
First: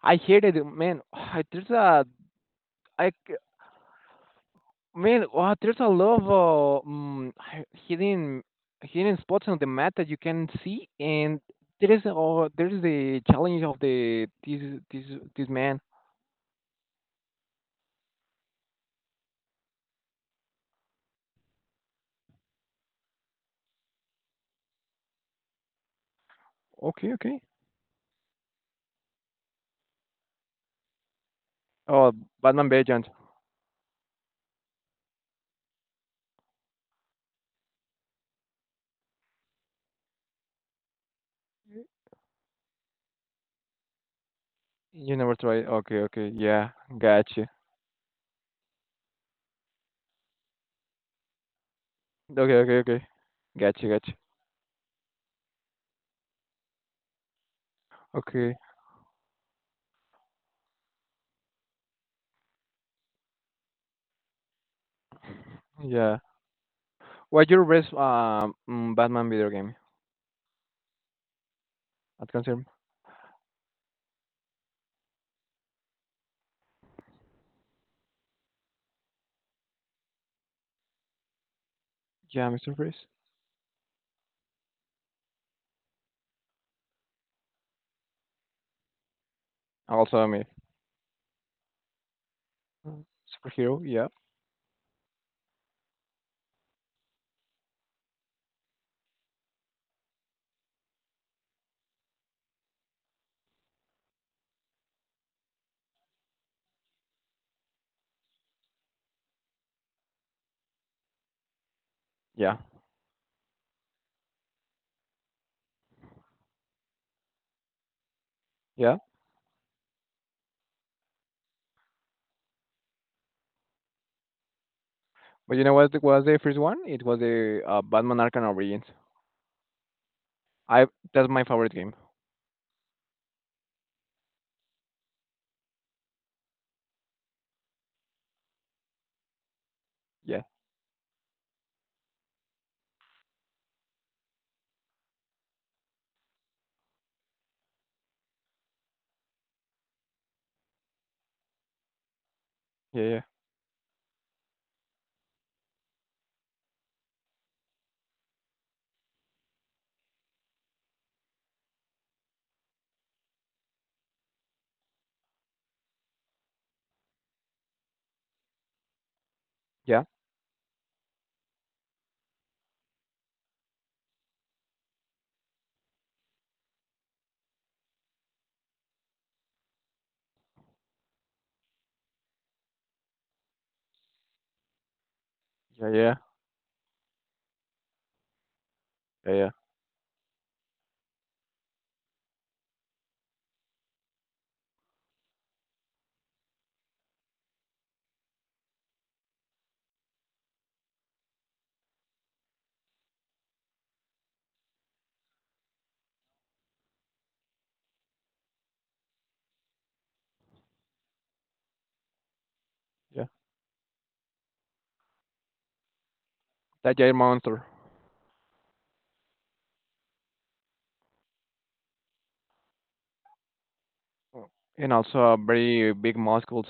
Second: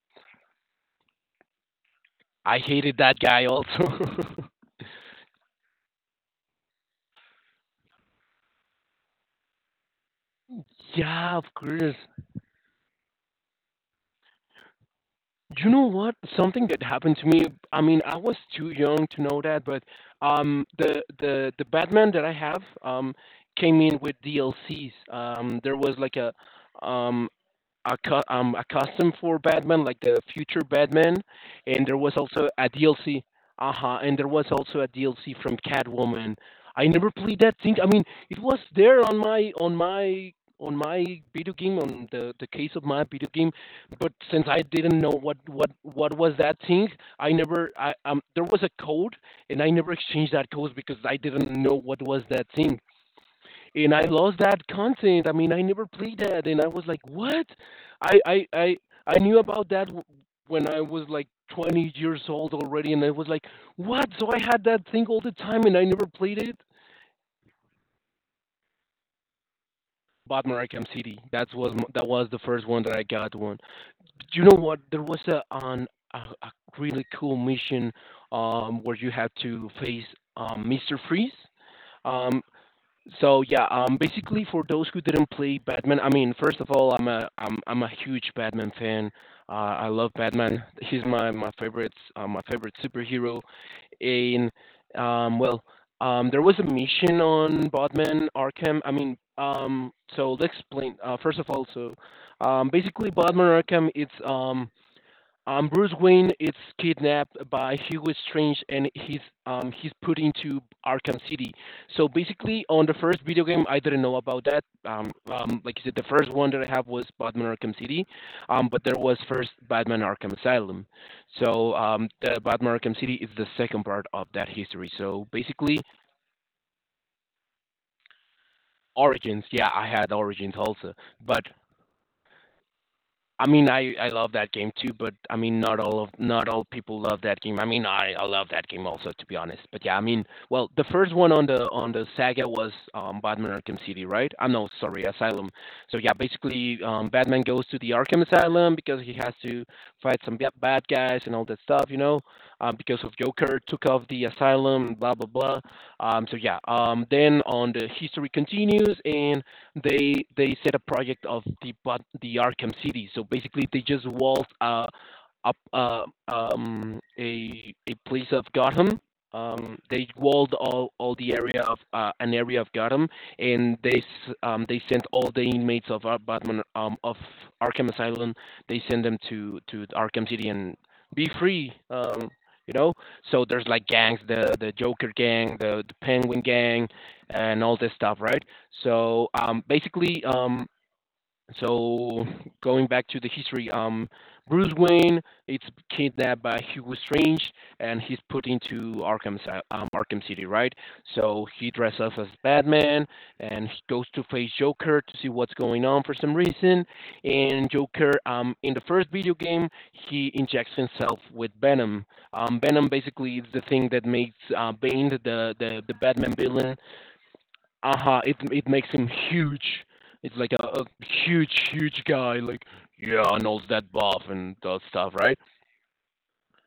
I hated it, man. There's a,
I hated
I.
that guy also.
Man, wow, there's a lot of hidden hidden spots on the map that you can see,
Yeah,
and
of course.
there is the challenge of the this this this
You
man.
know what? Something that happened to me. I mean, I was too young to know that, but the Batman that I have came in with DLCs. There was like a
Okay,
um
okay.
accustomed for Batman, like the future Batman, and there
Oh,
was also
Batman
a
Beyond.
DLC. Uh huh. And there was also a DLC from Catwoman. I never played that thing. I mean, it was there on my video game on the case of my video game, but since I didn't
You
know
never
what
tried.
what
Okay,
what
okay.
was that
Yeah,
thing, I
gotcha.
never I there was a code and I never exchanged that code because I didn't know what was that
Okay, okay,
thing
okay. Gotcha,
and I
gotcha.
lost that content. I mean, I never played that, and I was like, "What?" I I
Okay,
I I knew about that when I was like 20 years old already, and I was like, "What?" So I had that thing all the time, and I never
yeah.
played it.
What's your best Batman video game?
Batman Arkham City. That was that
At
was the
concern.
first one that I got one. You know what? There was a, a really cool mission where you had to face Mister Freeze. Um,
Yeah, Mr. Freeze.
So yeah, basically for those who didn't play Batman, I mean, first of all, I'm a huge Batman fan. I love
Also me.
Batman. He's my favorite my favorite
Mm,
superhero.
Superhero. Yeah,
And well, there was a mission on Batman Arkham. I mean, so let's explain. First of all, so basically Batman Arkham, it's Bruce Wayne is kidnapped by Hugo Strange and he's put into Arkham City. So
yeah,
basically, on the first video game, I didn't know about that. Like you said, the first one that I have was Batman Arkham City, but
yeah.
there was first Batman Arkham Asylum. So the Batman Arkham City is the second part of that history. So
But you know
basically,
what was the first one? It was the Batman Arkham Origins.
Origins. Yeah, I had Origins
I
also,
That's my
but
favorite game.
I mean, I love that game too, but I mean, not all people love that game. I mean, I love that game also, to be honest. But yeah, I mean,
Yeah,
well, the first one on the saga was Batman Arkham City, right? I'm no, sorry, Asylum. So yeah, basically, Batman goes to the Arkham Asylum because he has to fight some bad guys and all that stuff, you know,
yeah,
because of
yeah,
Joker took off the asylum, blah blah blah. So yeah, then on the history continues and they set a project of the but the Arkham City. So basically, they just walled a up a place of Gotham.
yeah,
They walled all the area of an area of Gotham, and they sent all the inmates of Batman of Arkham Asylum. They send them to Arkham City and be free. You know, so there's like gangs, the Joker gang, the,
yeah,
the
yeah,
Penguin gang, and all this stuff, right? So
yeah, yeah,
basically, so going back to the history, Bruce Wayne is kidnapped by Hugo Strange and he's put into Arkham City, right? So he dresses up as Batman and he goes to face Joker to see what's going on for some reason. And Joker, in the first video game, he injects himself with Venom. Venom
yeah.
basically is the thing that makes Bane the Batman villain.
That giant monster
Uh-huh, it makes him huge, it's like a huge huge guy like yeah, Arnold's that buff and that
and
stuff
also
right.
very big muscles.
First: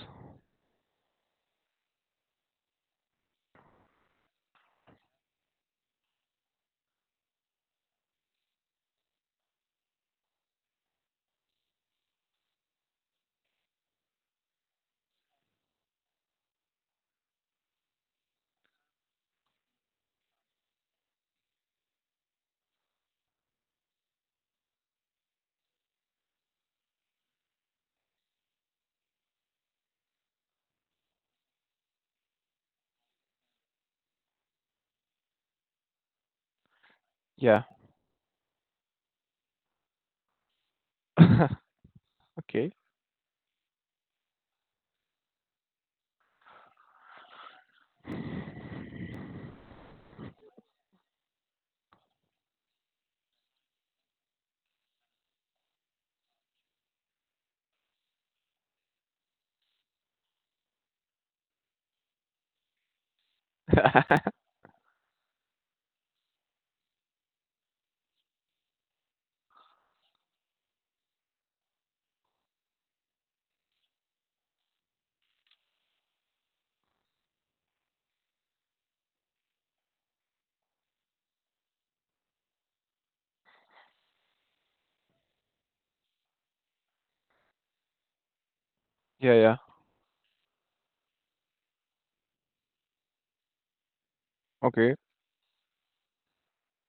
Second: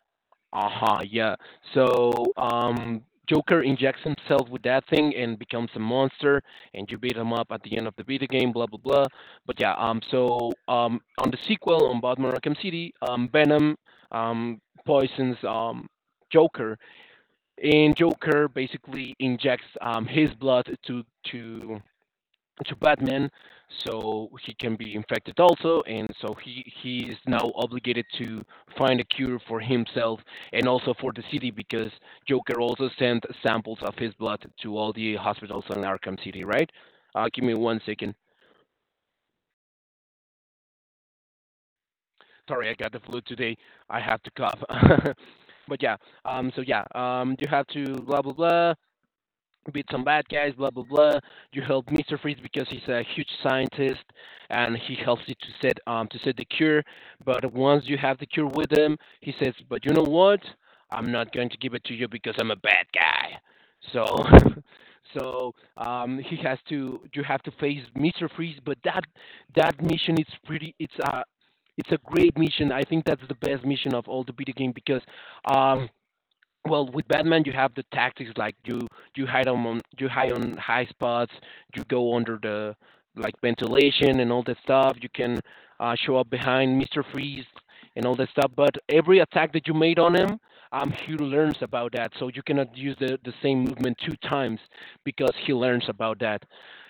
Uh-huh yeah. So um Joker injects himself with that thing and becomes a monster and you beat him up at the end of the beta game, blah blah blah. But yeah, on the sequel on Batman Arkham City, Venom um poisons Joker, and Joker basically injects his blood to to Batman, so he can be infected also, and so he is now obligated to find a cure for himself and also for the city because Joker also sent samples of his blood to all the hospitals in Arkham City, right? Give me
Yeah.
one second. Sorry,
okay.
I got the flu today. I have to cough. But yeah, you have to blah blah blah, beat some bad guys, blah blah blah. You help Mister Freeze because he's a huge scientist and he helps you to set the cure. But once you have the cure with him, he says, "But you know what? I'm not going to give it to you because I'm a bad guy." So, so he has to you have to face Mister Freeze. But that that mission is pretty. It's a great mission. I think that's the best mission of all the video game because um well with Batman you have the tactics like you you hide on high spots, you go under the like ventilation and all that stuff, you can show up behind Mr. Freeze and all that stuff. But every
yeah,
attack
yeah.
that you made on him, he learns about that, so you cannot use the same movement two times
Okay.
because he learns about that,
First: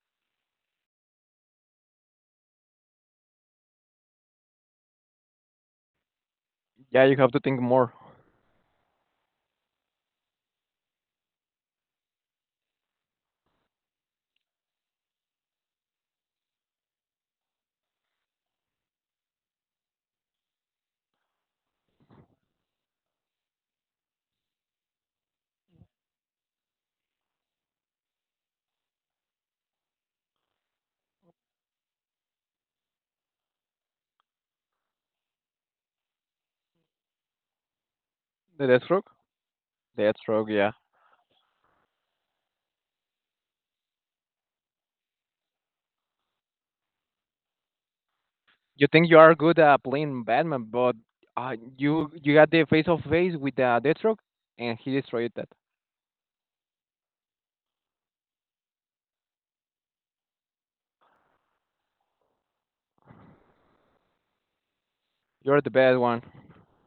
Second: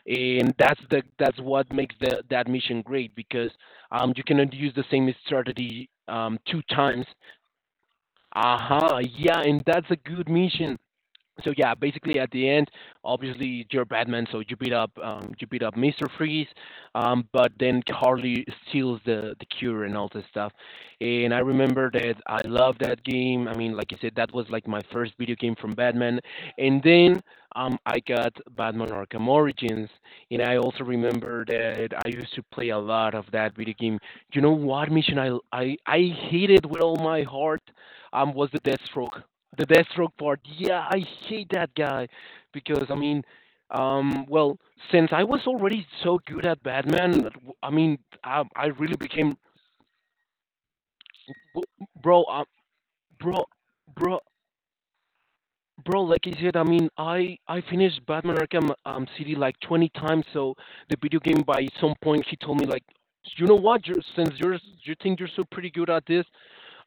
and that's the that's what makes that mission great because you cannot use the same strategy two
Yeah,
times.
you have to think more.
Uh huh. Yeah, and that's a good mission. So yeah, basically at the end, obviously you're Batman, so you beat up Mister Freeze, but then Harley steals the cure and all this stuff. And I remember that I loved that game. I mean, like I said, that was like my first video game from Batman. And then I got Batman Arkham Origins, and I also remember that I used to play a lot of that video game. You know what mission I hated with all my heart was the
The Deathstroke.
Deathstroke. The Deathstroke part,
Deathstroke. Yeah.
yeah, I hate that guy because I mean, well, since I was already so good at Batman, I mean, I
You
really
think you are
became,
good at playing Batman, but you
bro,
you got the face of face
bro,
with Deathstroke,
bro,
and he destroyed that.
bro, like I said, I mean, I finished Batman Arkham City like 20 times, so the video game by some point he told me like, you know what, since you're you think you're so
You're
pretty
the
good
bad
at
one.
this,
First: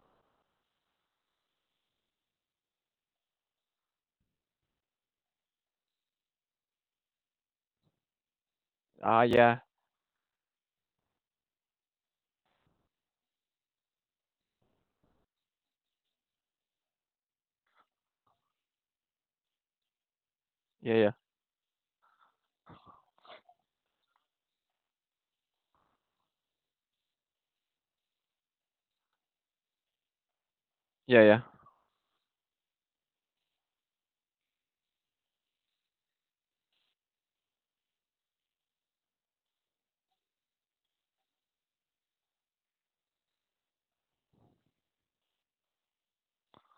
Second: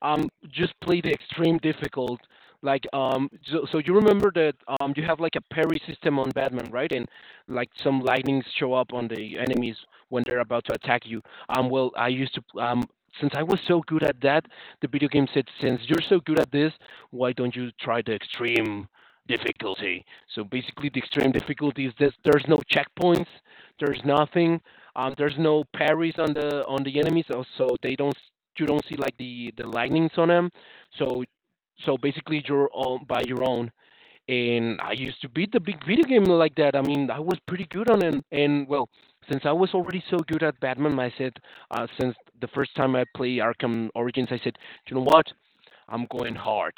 just played extreme difficult. Like so, so you remember that you have like a parry system on Batman, right? And like some lightnings show up on
Ah,
the
yeah,
enemies when they're about to attack you. Well, I used to since I was so good at that, the video game said, since you're so good at this, why don't you try the extreme difficulty? So basically,
yeah,
the
yeah,
extreme difficulty is this: there's no checkpoints, there's nothing, there's no parries on the enemies, so so they don't you don't see like the lightnings on them.
yeah,
So
yeah.
so basically you're on by your own. And I used to beat the big video game like that. I mean, I was pretty good on it. And well, since I was already so good at Batman, I said, since the first time I play Arkham Origins, I said, you know what? I'm going hard.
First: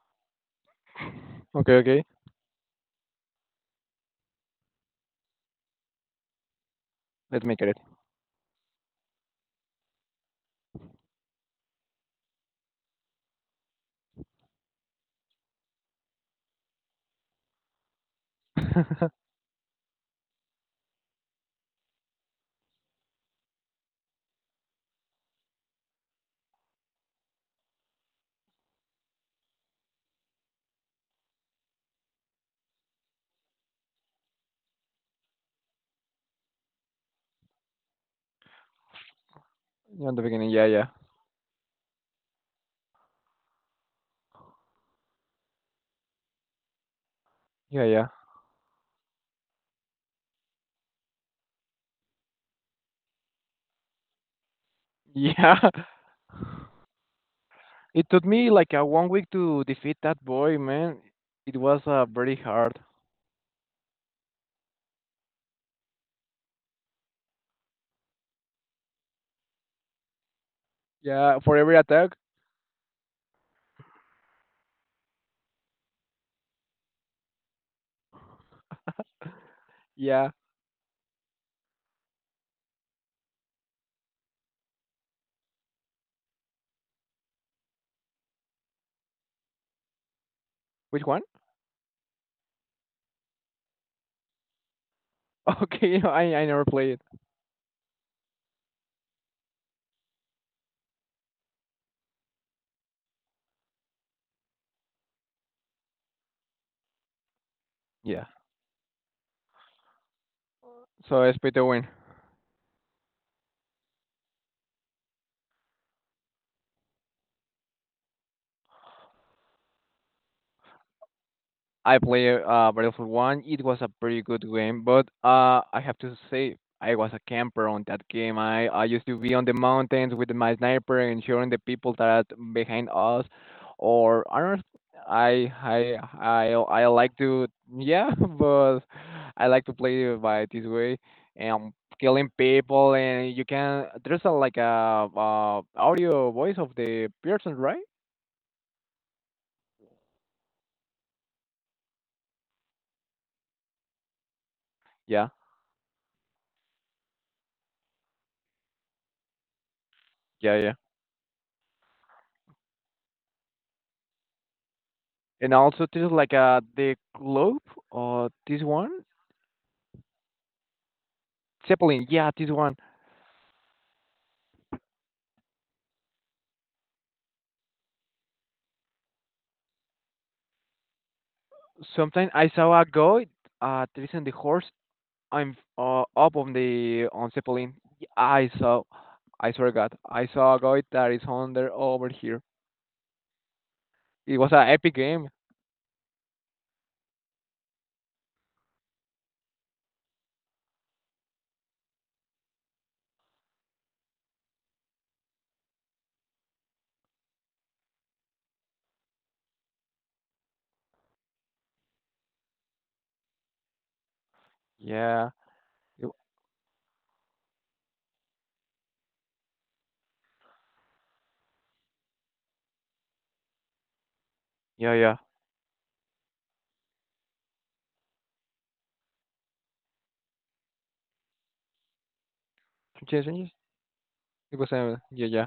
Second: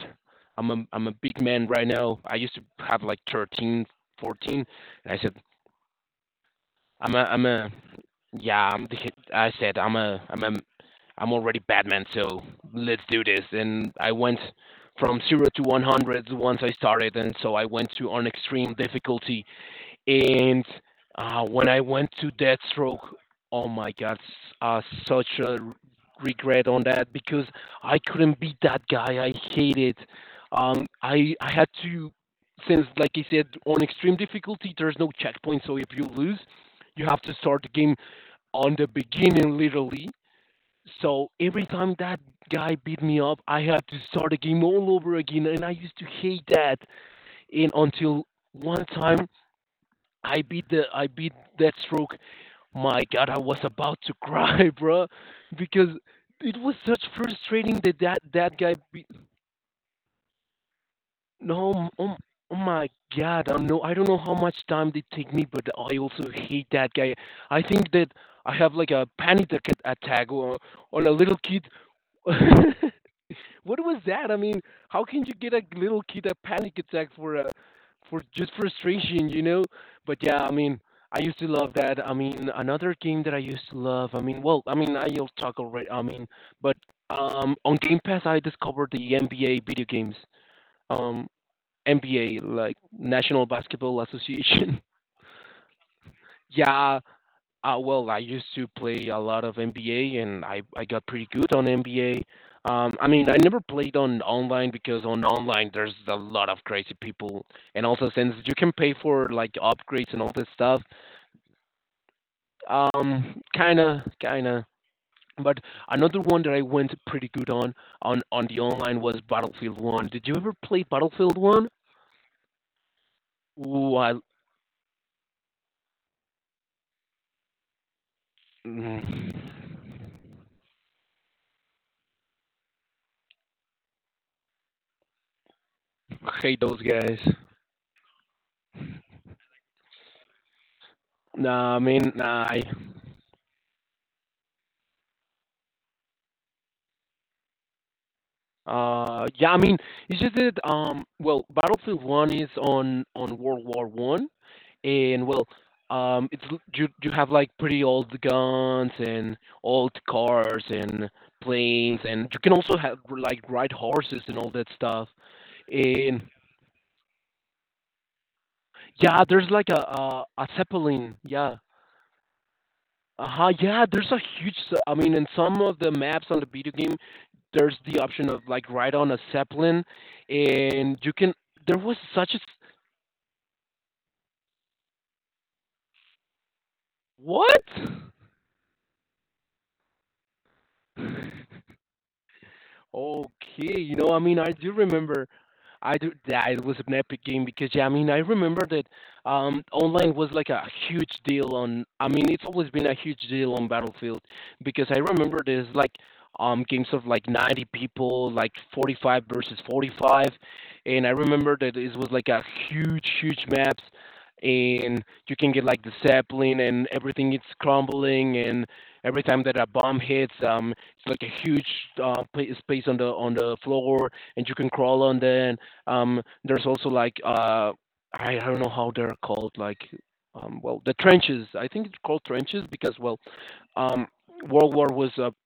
I'm a big man
Okay,
right
okay.
now. I used to have like 13, 14, and I said,
Let's
I'm
make
a
it.
yeah, I'm I said I'm a I'm a I'm already Batman, so let's do this. And I went from zero to 100 once I started, and so I went to on extreme
On
difficulty. And when I went to Deathstroke, oh my God, such regret on that because I couldn't beat that guy. I hated. I had to since like I said on extreme difficulty, there's no checkpoint, so if you lose, you have to start the game on the beginning, literally.
the beginning, yeah, yeah,
So every time that guy beat me up, I had to start the game all over again, and I used to hate that. And
yeah, yeah,
until one time, I beat Deathstroke. My God, I was about to cry, bro,
yeah.
because it was such frustrating that
It
that
took me
that
like
guy.
a
Beat,
1 week to defeat that boy, man. It was
no, oh,
very
oh
hard.
my God, I don't know. I don't know how much time they take me, but I also hate that guy. I think that I have like a panic attack or on a little
Yeah, for
kid.
every attack.
What was that? I mean, how can you get a little kid a panic attack for a for just frustration, you know? But
Yeah.
yeah, I mean, I used to love that. I mean, another game that I used to love. I mean, well, I mean, I'll talk already. I mean, but on Game Pass, I discovered the NBA video games.
Which one?
Um, NBA, like National Basketball Association.
Okay, I never played it.
Yeah, well, I used to play a lot of NBA, and I got pretty good on NBA. I mean, I never played on online because on online there's a lot of crazy people, and also
Yeah.
since you can pay for like upgrades and all this stuff,
So I split the win.
kinda, kinda. But another one that I went pretty good on on the online was Battlefield One. Did you ever play Battlefield One?
I play Battlefield 1. It was a
Ooh, I
pretty good game, but I have to say, I was a camper on that game. I used to be
mm,
on the mountains with my sniper, ensuring the people that are behind us, or I don't. I I
hate those
I like
guys.
to yeah, but I like to play by this way and
Nah, I mean,
killing
nah, I
people, and you can there's a like a audio voice of the person, right?
Yeah, I mean, it's just that well, Battlefield One is on World War One, and
Yeah,
well, it's you have like pretty old guns and old
yeah,
cars
yeah.
and planes, and you can also have like ride horses and all that stuff.
And also this is
And
like the globe or this one?
yeah, there's like a zeppelin. Yeah.
Zeppelin, yeah, this one.
Uh-huh, yeah, there's a huge. I mean, in some of the maps on the video game, there's the option of like ride on a zeppelin, and you can. There was
Sometimes
such a
I saw a guy tracing the horse. I'm Up on the on
what?
Zeppelin. I saw I swear to God, I saw a guy that is on there over here.
Okay, you know, I
It
mean,
was
I
an
do
epic game.
remember I do, that was an epic game because yeah, I mean I remember that online was like a huge deal on. I mean it's always been a huge deal on Battlefield because I remember there's like games of like 90 people, like 45 versus 45, and I remember that it was like a huge huge maps, and
Yeah.
you can get like the
It-
sapling and everything it's crumbling and every time that a bomb hits it's like a huge space on the floor and you can
Yeah,
crawl
yeah.
on that there's also like I don't know how they're called, like well the trenches. I think it's called trenches because well,
Yes, yes.
um,
It was
World War
a yeah, yeah.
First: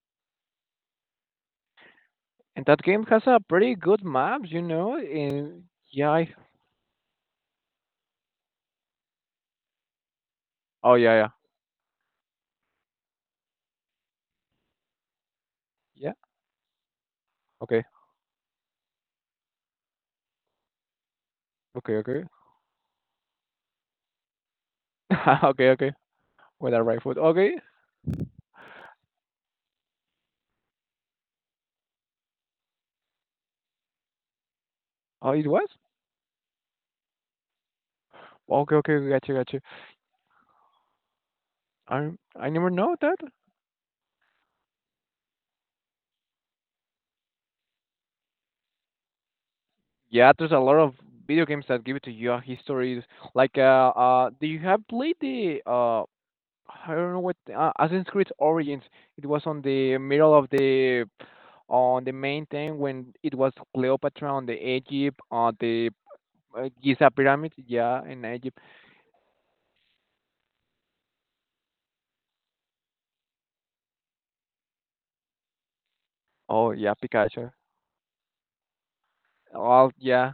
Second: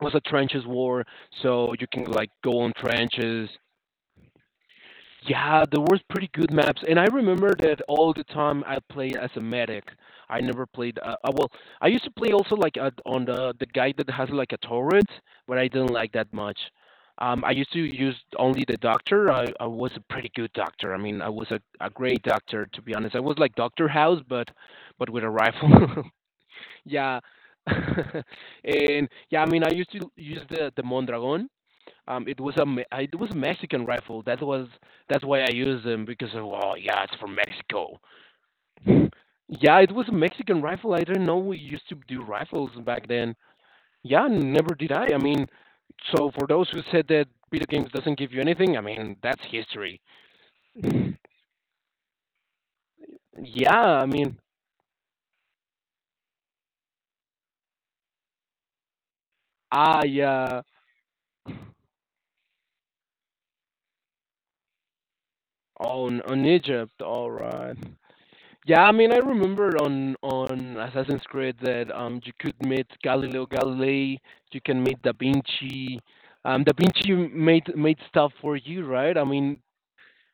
was a trenches war, so you can like go
And
on
that game has a
trenches.
pretty good map, you know.
Yeah,
And
there were
yeah,
pretty
I,
good maps, and I remember that all the time I played as a medic. I never
oh
played.
yeah, yeah.
Well, I used to play also like on the guy that has like a turret, but I didn't like
Yeah.
that much. I used to
Okay.
use only the doctor. I was a pretty good doctor. I mean, I was a
Okay,
great
okay.
doctor to be honest. I was like Doctor House, but with a
okay,
rifle.
okay. With a right foot.
yeah,
Okay.
and yeah, I mean, I used to use the Mondragon. It was a it was a Mexican rifle. That was that's
Oh,
why
it
I
was?
used them because of, well, yeah, it's from Mexico.
Okay, okay, okay, gotcha, gotcha.
Yeah, it was a Mexican rifle. I didn't know we used to
I
do
I never
rifles
know
back
that.
then. Yeah, never did I. I mean, so for those who said that video games doesn't give you anything, I mean, that's history.
Yeah, there's a lot of video games that give it to you histories.
Yeah, I mean,
Do you have played the I don't know what Assassin's Creed Origins? It was on the
ah
middle of
yeah
the on the main thing when it was Cleopatra on the Egypt on the
on Egypt.
Giza
All
pyramid.
right.
Yeah, in Egypt.
Yeah, I mean, I remember on Assassin's Creed that you could meet Galileo Galilei, you can meet Da Vinci. Da
Oh yeah,
Vinci
Pikachu.
made stuff for you, right? I mean,
Oh yeah.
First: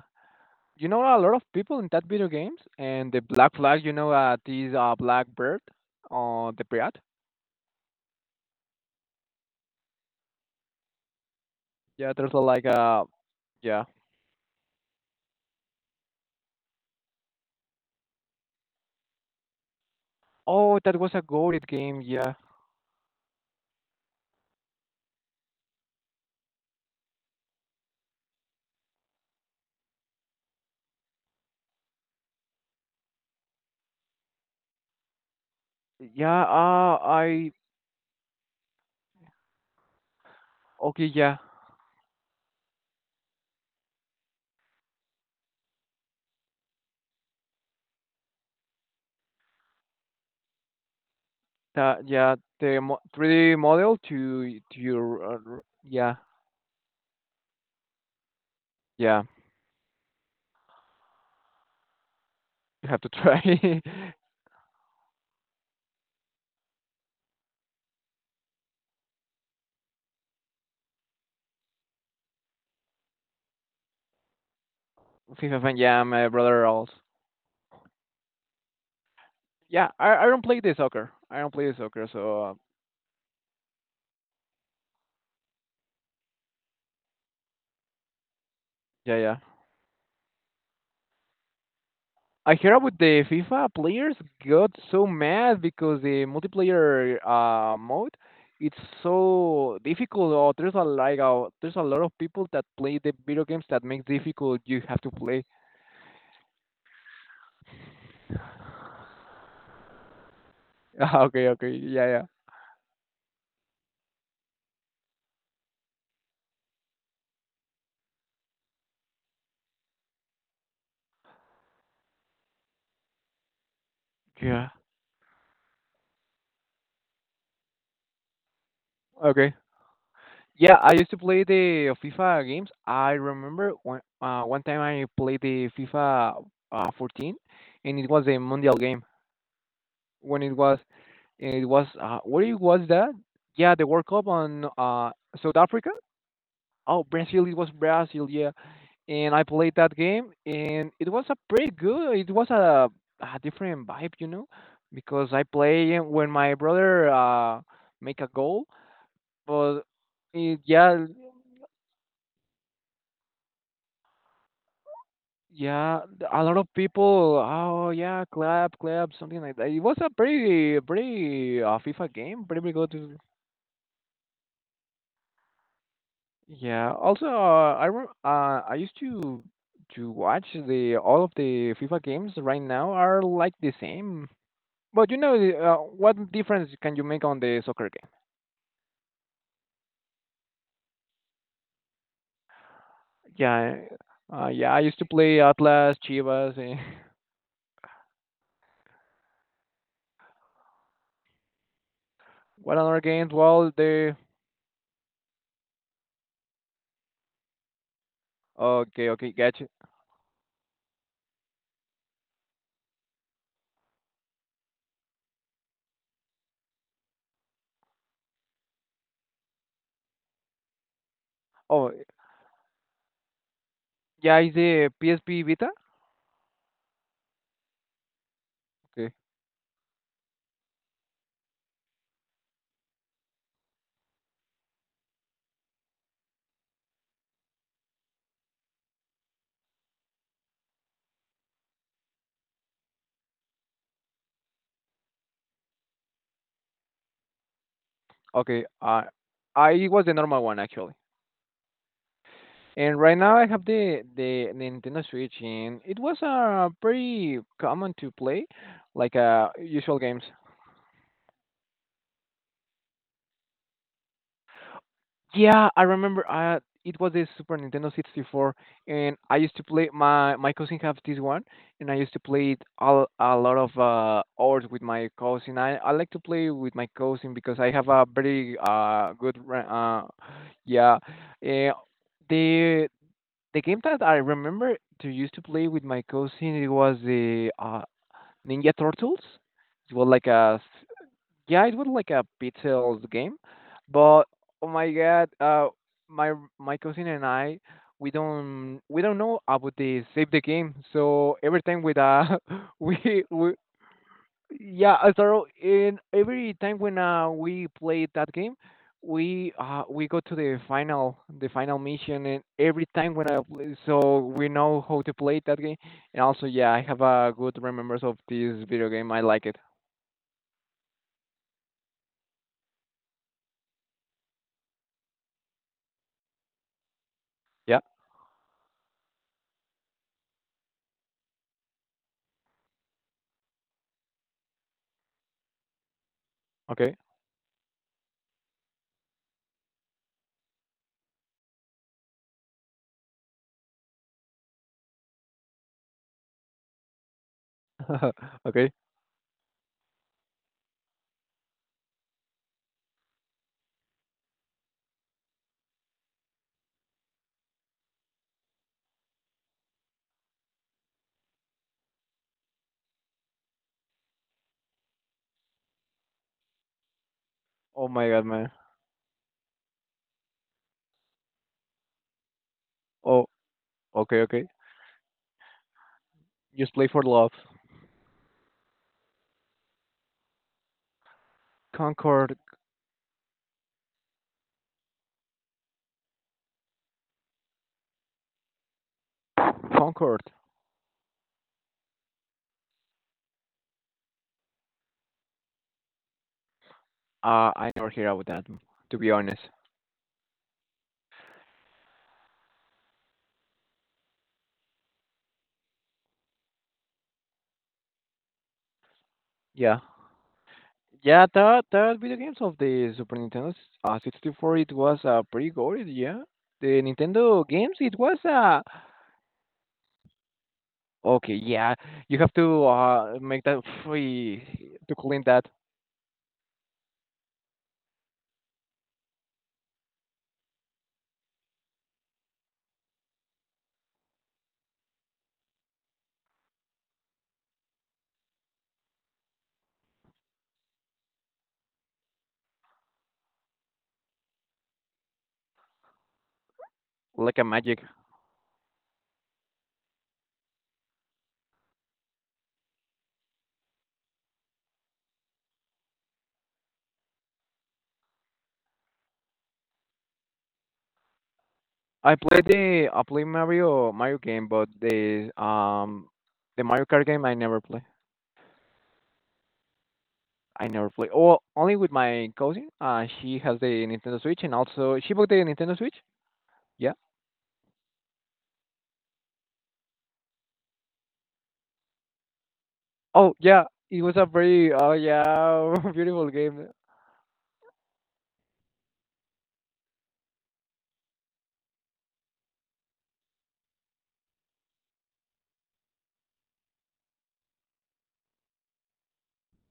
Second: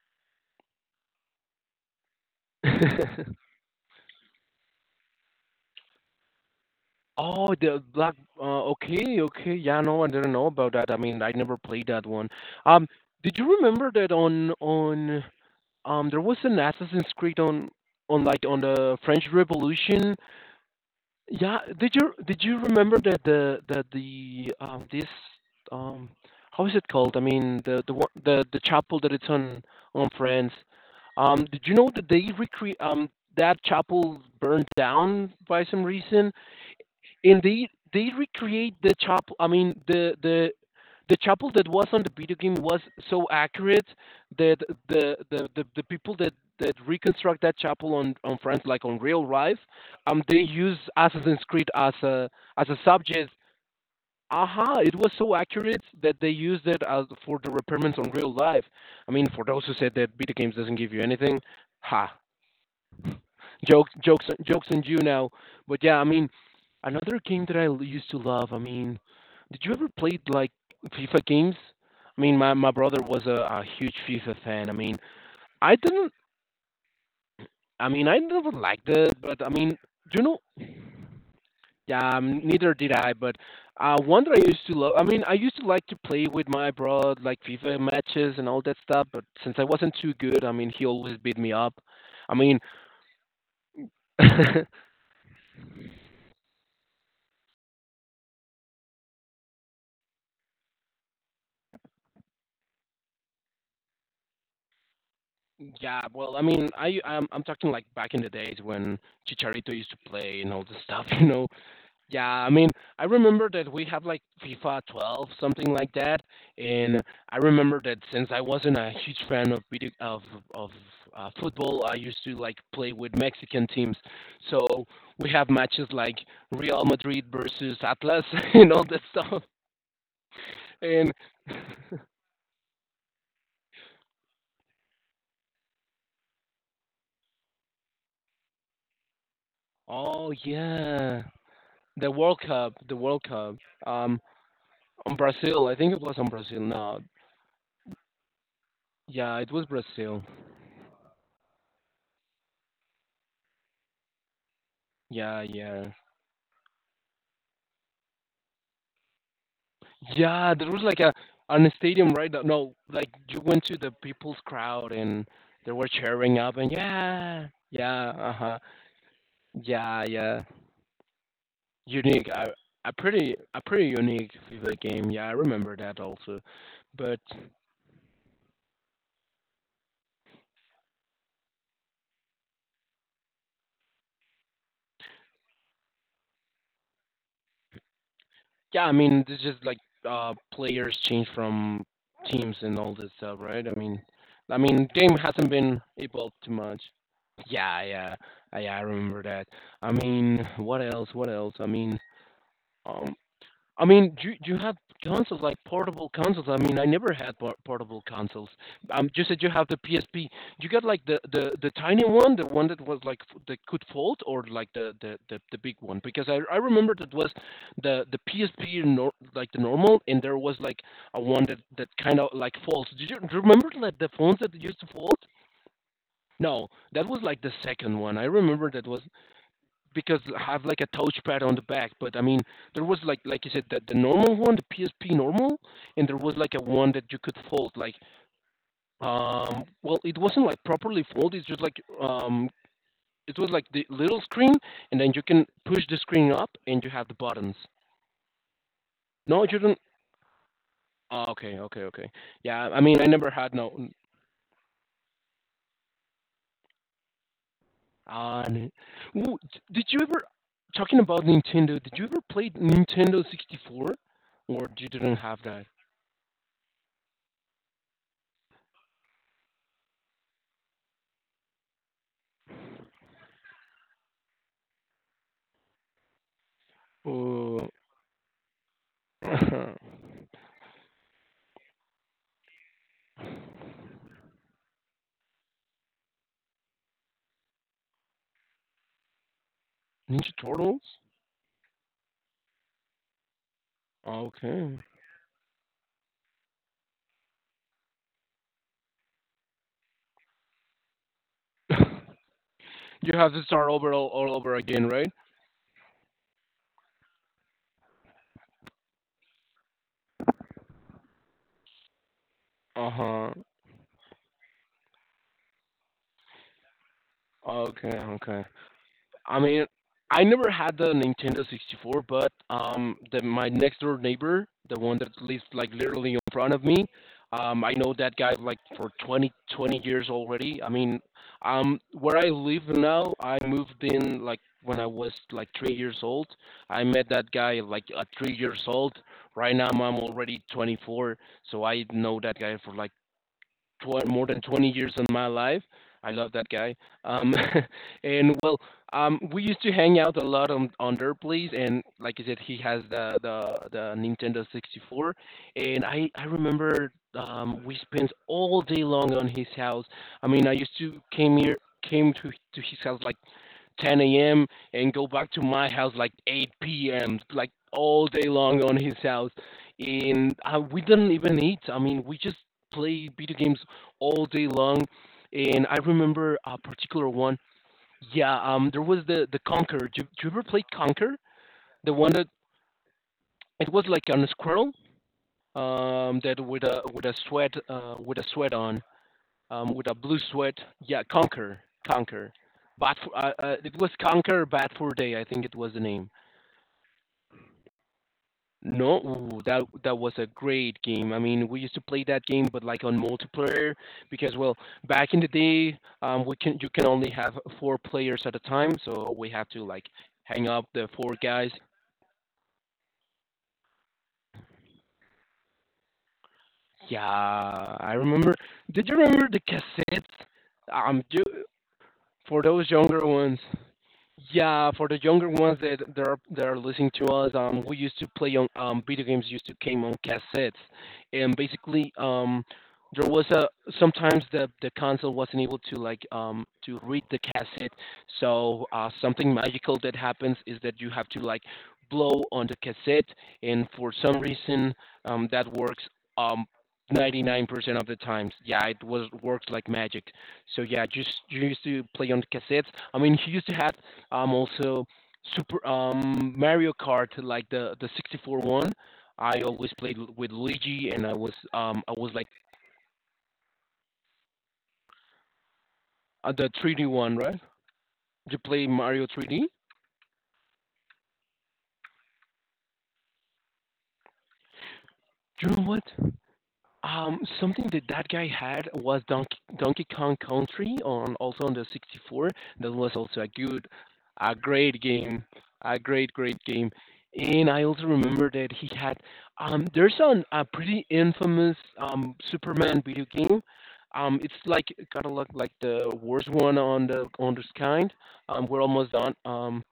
You know, a lot of people in that video games and the black flag. You know, this black bird on the pirate.
oh, the black. Okay, okay. Yeah, no, I didn't know about that. I mean, I never played that
Yeah,
one.
there's a, like
Um,
a
did you
yeah.
remember that on there was an Assassin's Creed on like on the French Revolution?
Oh, that was a
Yeah,
goated game. Yeah,
did you remember that the this um how is it called? I mean the one- the chapel that it's on France. Did you know that they recre that chapel burned down by some reason?
yeah.
And
I
they recreate the chapel. I mean,
okay.
the chapel that was on the video game was so accurate that the people that reconstruct that chapel on France, like on real life, they use Assassin's Creed
Yeah.
as a
The mo-
subject.
3D model
Aha!
to
It was
your
so accurate
yeah,
that they used it as for the repairments on real life. I
yeah.
mean, for those who said that video games doesn't give you anything, ha!
You have to try
Jokes, jokes, jokes on you now. But yeah, I mean, another game that I used to love. I mean, did you ever play like FIFA games? I mean, my brother was a huge FIFA fan. I mean,
FIFA
I
fan. Yeah,
didn't.
my brother also.
I mean, I never liked it, but I mean,
Yeah,
you
I
know,
don't play the soccer. I don't play the soccer.
yeah,
So
neither did I. But one that I used to love. I mean, I used to like to play with my bro, like FIFA matches and all that stuff.
yeah,
But
yeah.
since I wasn't too good, I mean, he always beat me up. I
I
mean,
heard about the FIFA players got so mad because the multiplayer mode it's so difficult. Or there's a like a, there's a lot of people that play the video games that makes difficult. You have to play.
yeah, well, I mean, I'm talking like back in the days when Chicharito used to play and all this stuff, you know.
okay, okay, yeah, yeah.
Yeah, I mean, I remember that we have like FIFA 12, something like that, and I remember that since I wasn't a huge fan of video of of football, I used to like play with Mexican teams.
Yeah.
So we have matches like Real Madrid versus Atlas and all that stuff.
Okay. Yeah, I
And
used to play the FIFA games. I remember one time I played the FIFA 14, and it was a Mundial game
oh
when it was.
yeah,
It was
the World
where it
Cup,
was
the
that?
World Cup.
Yeah, the World
um.
Cup on
On
South
Brazil, I
Africa.
think it was on Brazil. No,
Oh, Brazil. It was Brazil. Yeah, and
yeah,
I
it was
played that
Brazil.
game, and it was a pretty good. It was a different vibe, you know, because
Yeah,
I
yeah,
play when my brother make a goal, but
yeah.
it,
There was like
yeah,
a on a stadium, right? No, like you went to the people's crowd and they were
yeah,
cheering
a lot
up
of
and
people.
yeah,
Oh
yeah,
yeah,
uh huh,
clap, clap, something like that. It was
yeah,
a
yeah.
pretty, pretty FIFA
Unique,
game, pretty good.
a pretty unique FIFA game. Yeah, I remember that also.
Yeah.
But
Also, I used to watch the all of the FIFA games right now are like the same. But you know, the, what difference can you make on the soccer game?
yeah, I mean, it's just like players change from teams and all this stuff, right?
Yeah.
I
Yeah, I
mean,
used to
game
play
hasn't been
Atlas,
evolved too
Chivas, and
much. Yeah, yeah, I remember that. I mean, what else? What else?
what other
Um,
games? Well,
I mean,
the
do you have consoles, like portable consoles? I mean, I never had portable consoles.
okay,
You
okay,
said you
gotcha.
have the PSP. You got, like, the tiny one, the one that was, like, f that could fold or, like, the big one? Because I remember that was the PSP nor like, the normal, and there was, like, a one that that
Oh,
kinda, like, folds. Did you do you remember, like, the
yeah,
phones
is
that used to
the
fold?
PSP Vita?
No, that was, like, the second one. I remember that was
Okay,
because I have like a touchpad on the back. But I mean, there was like you said the normal one, the PSP normal, and there was like a one that you could fold. Like well, it wasn't like properly folded. It's just like it was like the little screen, and then you can push the screen up, and you have the buttons.
okay.
No, you
I
don't.
It was the normal one actually.
Oh, okay, okay, okay. Yeah, I
And
mean, I
right
never
now I
had
have
no.
the Nintendo Switch, and it was pretty common to
Uh,
play,
n-
like
ooh, did
usual
you
games.
ever talking about Nintendo? Did you ever play Nintendo 64, or you didn't have that?
Yeah, I remember. It was a Super Nintendo 64, and I used to play. My cousin have this one, and I used to play it all, a lot of hours with my cousin. I like to play with my cousin because
Oh.
I have a very good
Ninja
yeah. Uh, the The game that I remember to used to play with my cousin, it was the Ninja Turtles. It was like a s-
Turtles?
yeah, it was like a pixels game, but oh
Okay.
my god, my my cousin and I, we don't know about the save the game. So every time with
You have to
we
start over all over again,
yeah,
right?
so in every time when we played that game, we go to the final mission, and every time when
Uh-huh.
I play, so we know how to play that game. And also, yeah, I have a good
Okay,
remembrance of
okay.
this video game. I
I
like it.
mean, I never had the Nintendo 64, but my next door neighbor, the one that lives like literally in front of me, I
Yeah.
know that guy like for 20, 20 years already. I mean, where I live now, I moved in like when I was like 3 years old. I
Okay.
met that guy like at 3 years old. Right now, I'm already 24, so I know that guy for like more than 20 years in my life. I love that guy. Um, and well,
okay.
we used to hang out a lot on their place, and like I said, he has the Nintendo 64, and I remember we spent all day long on his house. I mean, I used to came here came to his house like 10 a.m. and go back to my house like 8 p.m. like
Oh
all
my God,
day
man.
long on his house, and we didn't even eat. I mean, we just played
Oh,
video games
okay,
all
okay.
day long, and I remember a
Just play for
particular
love.
one. Yeah, there was the Conquer. Do, do you ever play Conquer? The one that
Concord,
it was like on a squirrel, that with a sweat on, with a blue
Concord.
sweat. Yeah, Conquer, Conquer. Bad for, it was Conquer Bad for Day, I think it was the name.
I never hear about that,
No,
to be
ooh,
honest.
that that was a great game. I mean, we used to play that game, but like on multiplayer, because well, back in the day, we can you can only have four players at a time, so we have to
Yeah.
like hang up the four
Yeah,
guys.
that that video games of the 64, it was pretty gory, yeah. The
Yeah,
Nintendo games,
I
it was
remember. Did you remember the cassettes? Um, you,
okay, yeah. You have
for
to
those younger ones.
make that
Yeah,
free
for
to
the
clean
younger
that
ones that that are listening to us, we used to play on video games used to came on cassettes, and basically there was a sometimes the console wasn't able to like to read the cassette, so something magical that happens is that you have to like blow on the cassette, and for some reason that works um.
like a
99%
magic.
of the times yeah it was worked like magic so yeah just you used to play on cassettes. I mean, he used to have also Super Mario Kart, like the 64 one. I always played with Luigi, and I was like
I played Mario Mario game, but
the
the
3D
Mario Kart
one,
game
right?
I never
Did
play.
you play Mario 3D?
I never play. Oh, only with my cousin. She has the Nintendo Switch, and also she bought the
You know
Nintendo
what?
Switch. Yeah.
Something that that guy had was Donkey, Donkey Kong Country on also on the 64. That was also a
Oh yeah,
good,
it was a
a
very
great
oh
game,
yeah
a great
beautiful
great game.
game.
And I also remember that he had there's a pretty infamous Superman video game. It's like kind of look like the worst one on the on this kind. We're almost done.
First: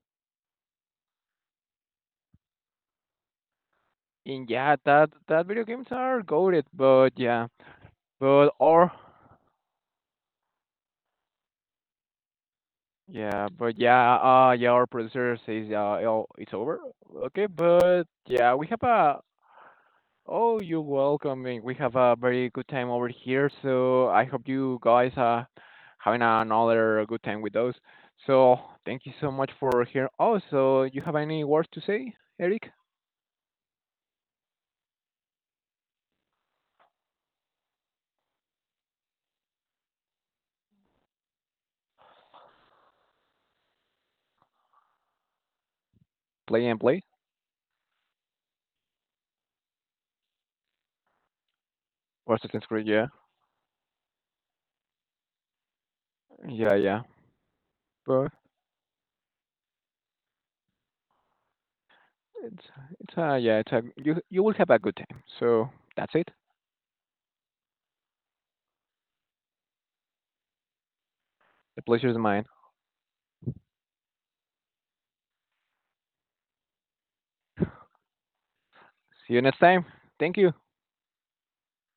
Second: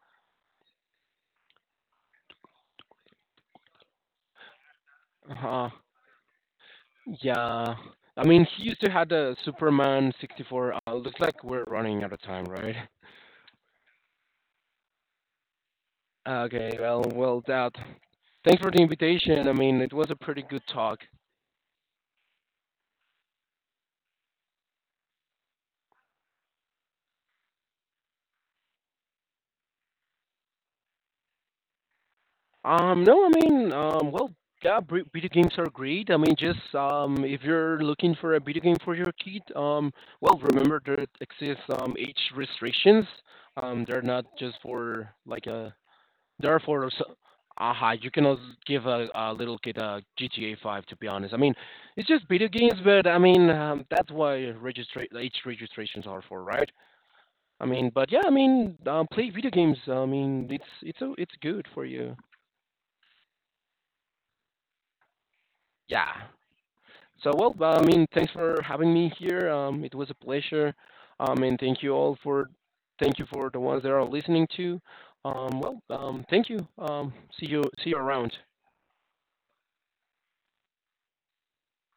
And yeah, that that video
uh,
games are goated, but
yeah. I mean,
but
he used
or
to have the Superman 64. Looks like we're running out of time, right?
yeah, but yeah, yeah, our producer says oh, it's
Okay,
over.
well, well,
Okay,
that.
but yeah,
Thanks
we
for the
have a
invitation. I mean, it was a pretty
oh,
good
you're
talk.
welcome. And we have a very good time over here, so I hope you guys are having another good time with us. So thank you so much for here. Oh, so you have any words to say, Eric?
No, I mean, well, yeah, video games are great. I mean, just if you're looking for a video game for your kid, well, remember there exists age restrictions. They're not just for like a. They're
Play and
for
play.
aha. You cannot give a little kid a GTA 5. To be honest, I mean, it's just
Or
video
Assassin's
games,
Creed, yeah,
but I mean, that's why age registrations are for, right?
yeah, yeah.
I mean, but yeah, I
But
mean, play video games. I mean, it's good for you.
it's yeah, it's a you you will have a good time. So
Yeah.
that's it.
So well, I mean, thanks for having me here. It was a pleasure. And thank
The
you
pleasure
all
is mine.
for thank you for the ones that are listening to. Well, thank you. See you see you around.
See you next time. Thank you.